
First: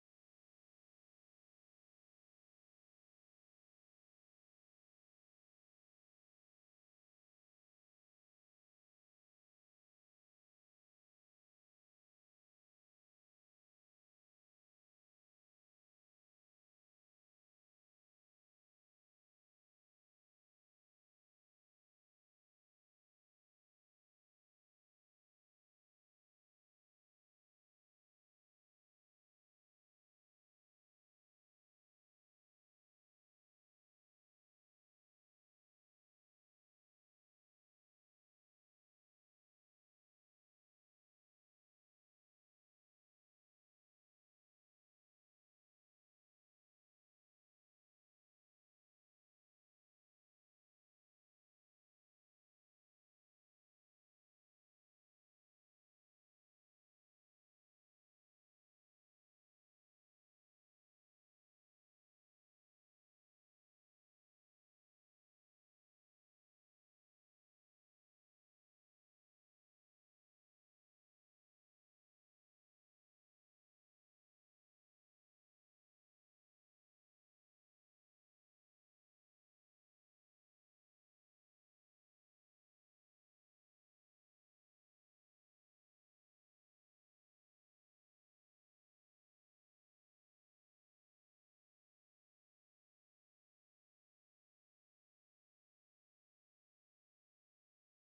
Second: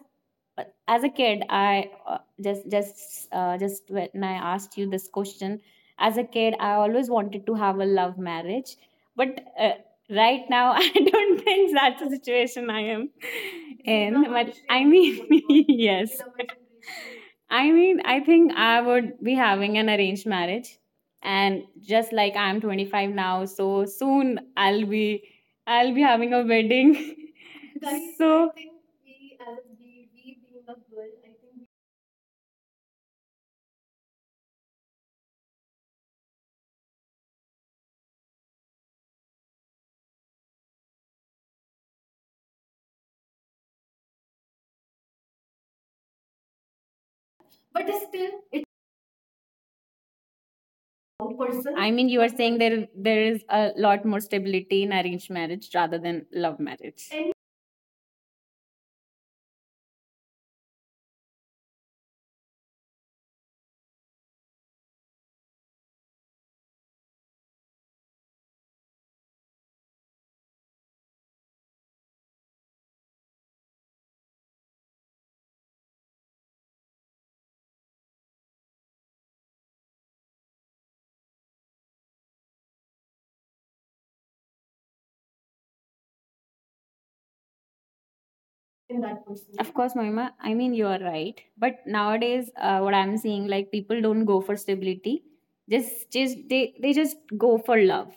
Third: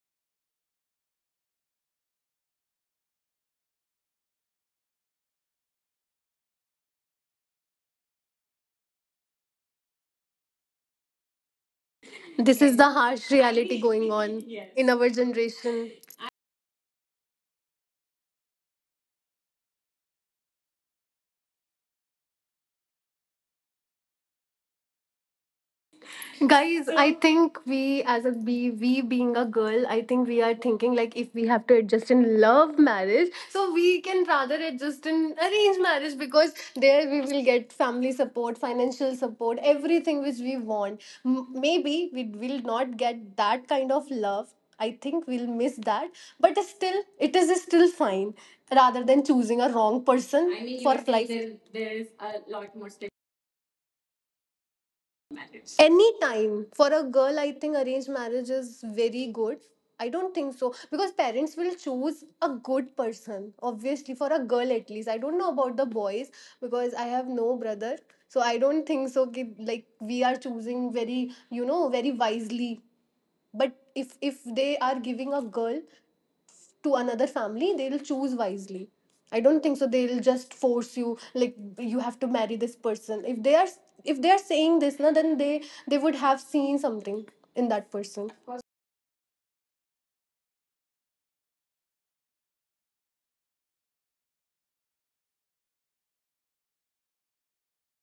C: a kid, I just, when I asked you this question, as a kid, I always wanted to have a love marriage. But right now, (laughs) I don't think that's
A: This
C: the
A: is the
C: situation
A: harsh
C: I am
A: reality going on, (laughs) yes,
C: in.
A: in our
C: But I mean,
A: generation.
C: (laughs) yes, I mean, I think I would be having an arranged marriage, and just like, I'm 25 now, so soon I'll be having
A: Guys,
C: a
A: I (laughs)
C: wedding.
A: think we as a
C: (laughs) Guys,
A: be we
C: so think,
A: being a girl, I think we are
C: we being
A: thinking like
C: a
A: if we
C: girl,
A: have to
C: I think
A: adjust in love marriage, so we can rather adjust in arranged marriage, because there we will get family support, financial support, everything which we want. Maybe we will not get that kind of love. I think we'll miss that, but still, it is still fine rather than choosing a wrong person. I mean, for even life.
C: we-
A: There,
C: person.
A: there
C: I
A: is
C: mean, you are
A: a
C: saying
A: lot more
C: there is a lot more stability in arranged marriage
A: marriage.
C: rather
A: Any
C: than love
A: time for a
C: marriage.
A: girl, I think arranged marriage is very good. I don't think so, because parents will choose a good person, obviously, for a girl at least. I don't know about the boys, because I have no brother, so I don't think so. कि, like, we are choosing very, very wisely. But if they are giving a girl to another family, they'll choose wisely. I don't think so they'll just force you, like you have to marry this person. If they are saying this na, then they would have seen something in that person.
C: Of course, Moima, I mean, you are right. But nowadays, what I'm seeing, like, people don't go for stability. Just They just go for love.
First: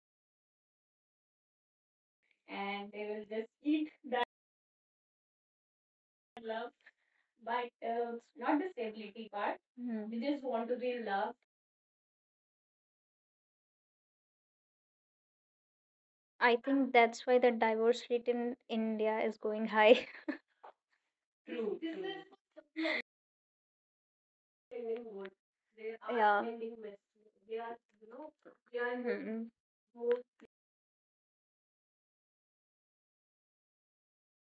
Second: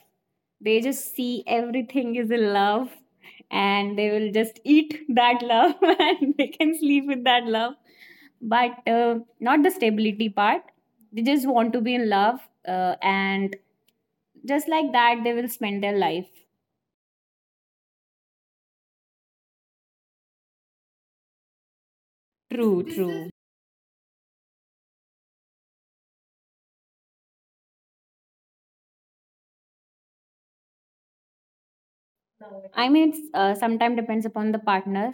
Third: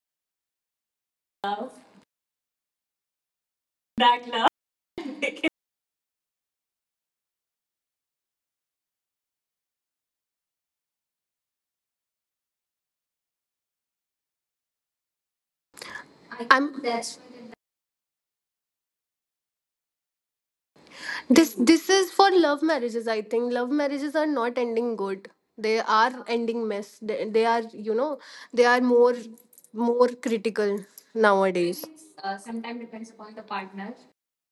C: They just see everything is in love, and they will just eat that love, (laughs) and they can sleep with that love. But not the stability
B: Hmm.
C: part. They just want to be in love, and just like that, they will spend their life.
B: I
A: I'm
B: think
A: This
B: that's why the divorce rate in India is going high. (laughs)
A: this is for
C: True,
A: love
C: true.
A: marriages. I think love marriages are not ending good, they are
B: Yeah.
A: ending mess. They are, you know, they are more
B: Mm-mm.
A: more critical nowadays.
C: I mean, it's sometimes depends upon the partner,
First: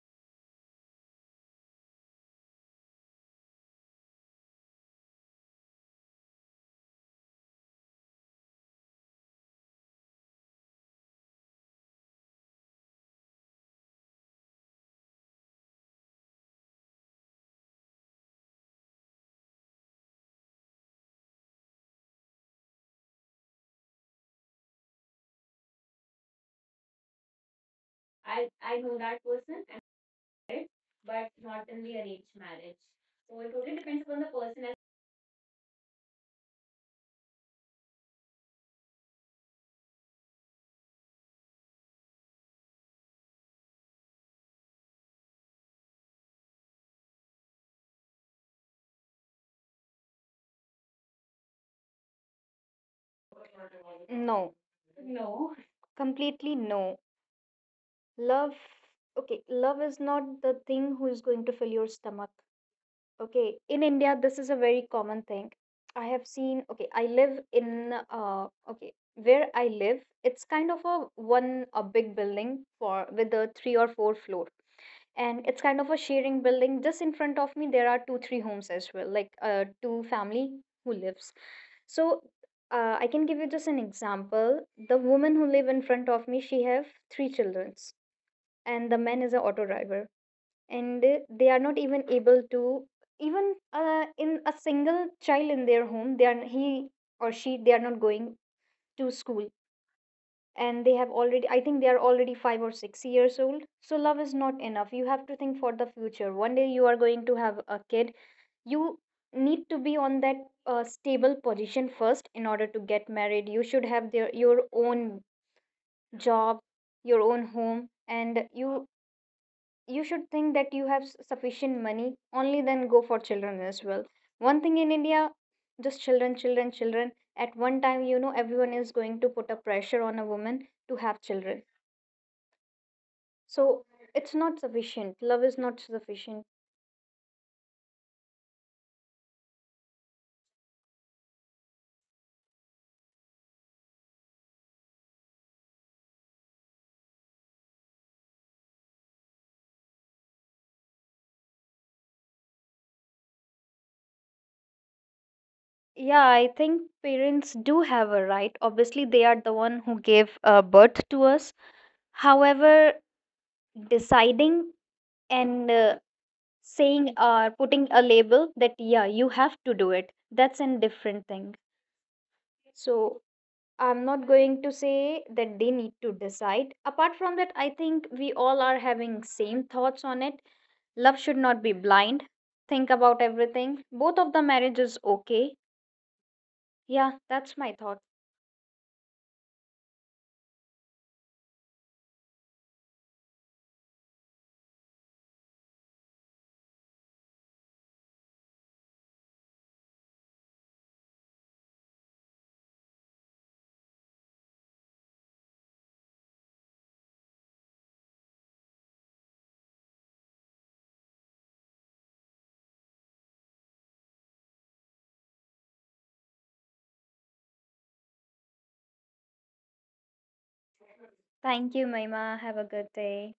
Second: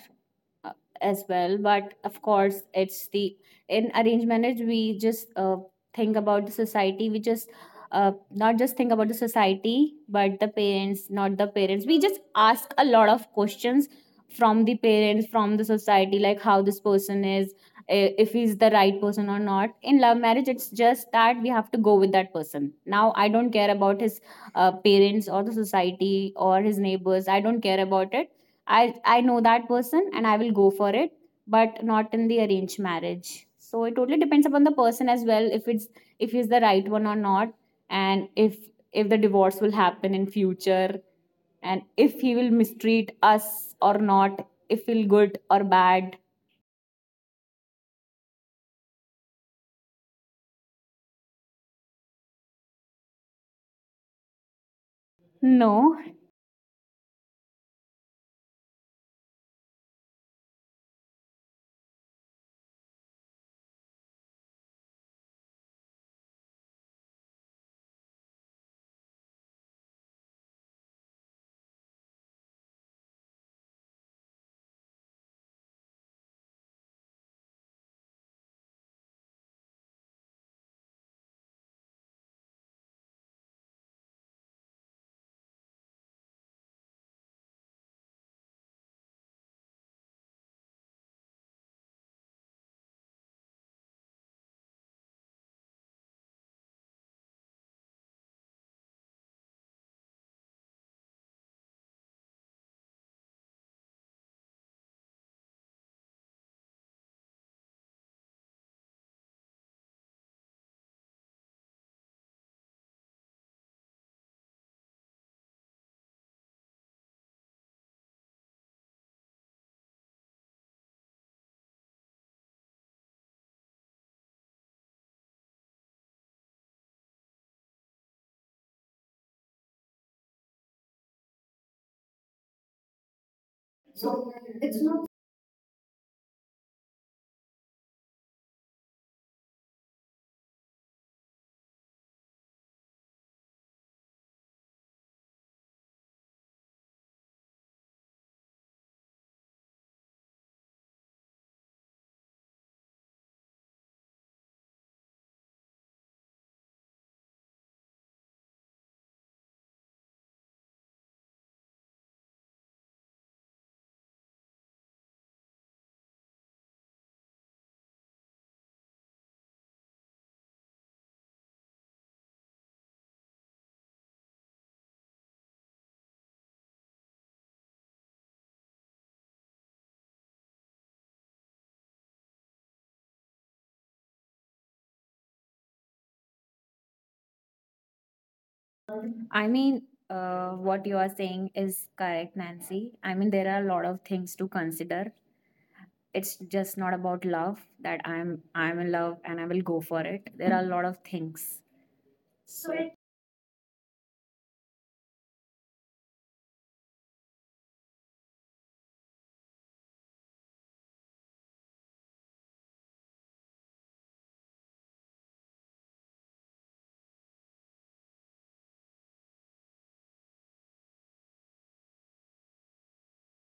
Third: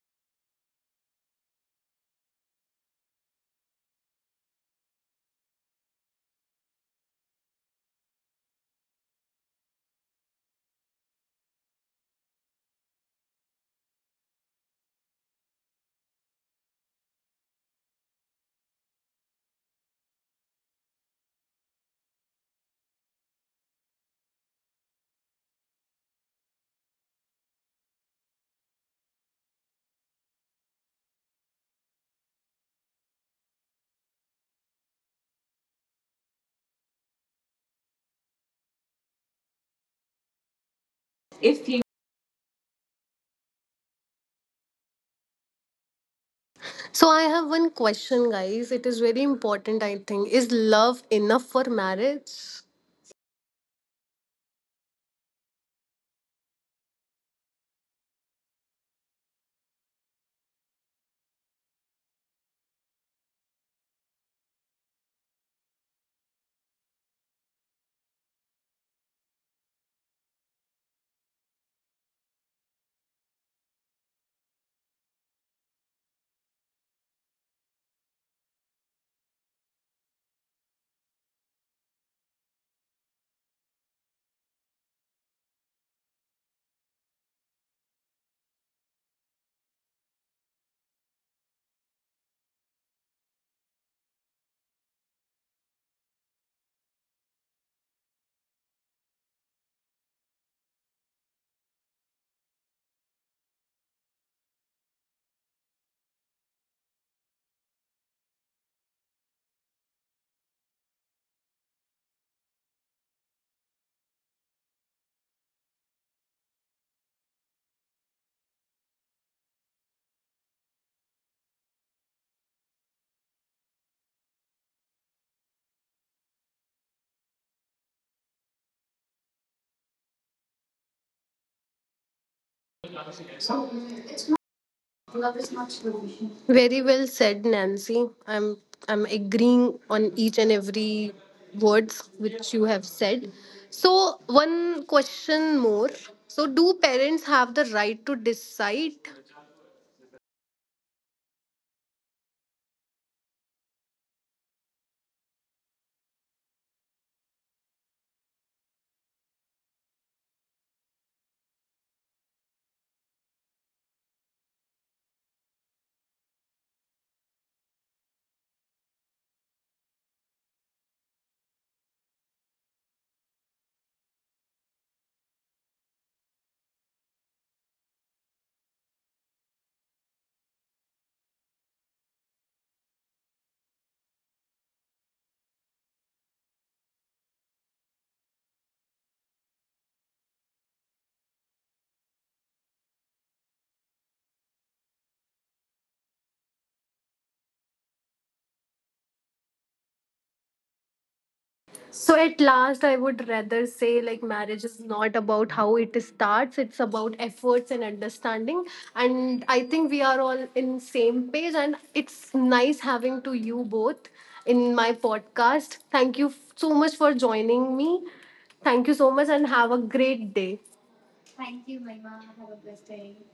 C: uh, as well. But of course it's the, in arranged marriage we just, think about the society, we just, not just think about the society but the parents, not the parents we just ask a lot of questions from the parents, from the society, like how this person is, if he's the right person or not. In love marriage it's just that we have to go with that person. Now I don't care about his, parents or the society or his neighbors, I don't care about it. I know that person and I will go for it, but not in the arranged marriage. So it totally depends upon the person as well, if he's the right one or not, and if the divorce will happen in future, and if he will mistreat us or not, if he'll good or bad.
A: So I have one question, guys. It is very important, I think. Is love enough for marriage?
B: No.
C: No,
B: Completely no. Love, okay, love is not the thing who is going to fill your stomach. Okay, in India, this is a very common thing. I have seen, okay, I live in, okay, where I live, it's kind of a big building for with a three or four floor. And it's kind of a sharing building. Just in front of me there are 2-3 homes as well, like, two family who lives. So, I can give you just an example. The woman who live in front of me, she have three children, and the man is a auto driver. And they are not even able to even, in a single child in their home, they are, he or she they are not going to school. And they have already, I think they are already 5 or 6 years old. So love is not enough. You have to think for the future. One day you are going to have a kid. You need to be on that stable position first in order to get married. You should have their your own job, your own home. And you should think that you have sufficient money, only then go for children as well. One thing in India: just children, children, children, at one time. You know everyone is going to put a pressure on a woman to have children. So it's not sufficient. Love is not sufficient.
A: Very well said, Nancy. I'm agreeing on each and every words which you have said. So one question more. So do parents have the right to decide?
B: Yeah, I think parents do have a right. Obviously they are the one who gave birth to us. However, deciding and, saying or putting a label that yeah you have to do it, that's a different thing. So I'm not going to say that they need to decide. Apart from that, I think we all are having same thoughts on it. Love should not be blind. Think about everything. Both of the marriages okay. Yeah, that's my thought.
C: I mean, what you are saying is correct, Nancy. I mean, there are a lot of things to consider. It's just not about love that I'm in love and I will go for it. There are a lot of things.
A: So at last, I would rather say like marriage is not about how it starts. It's about efforts and understanding. And I think we are all in same page. And it's nice having to you both in my podcast. Thank you so much for joining me. Thank you so much and have a great day.
B: Thank you, Maima. Have a good day.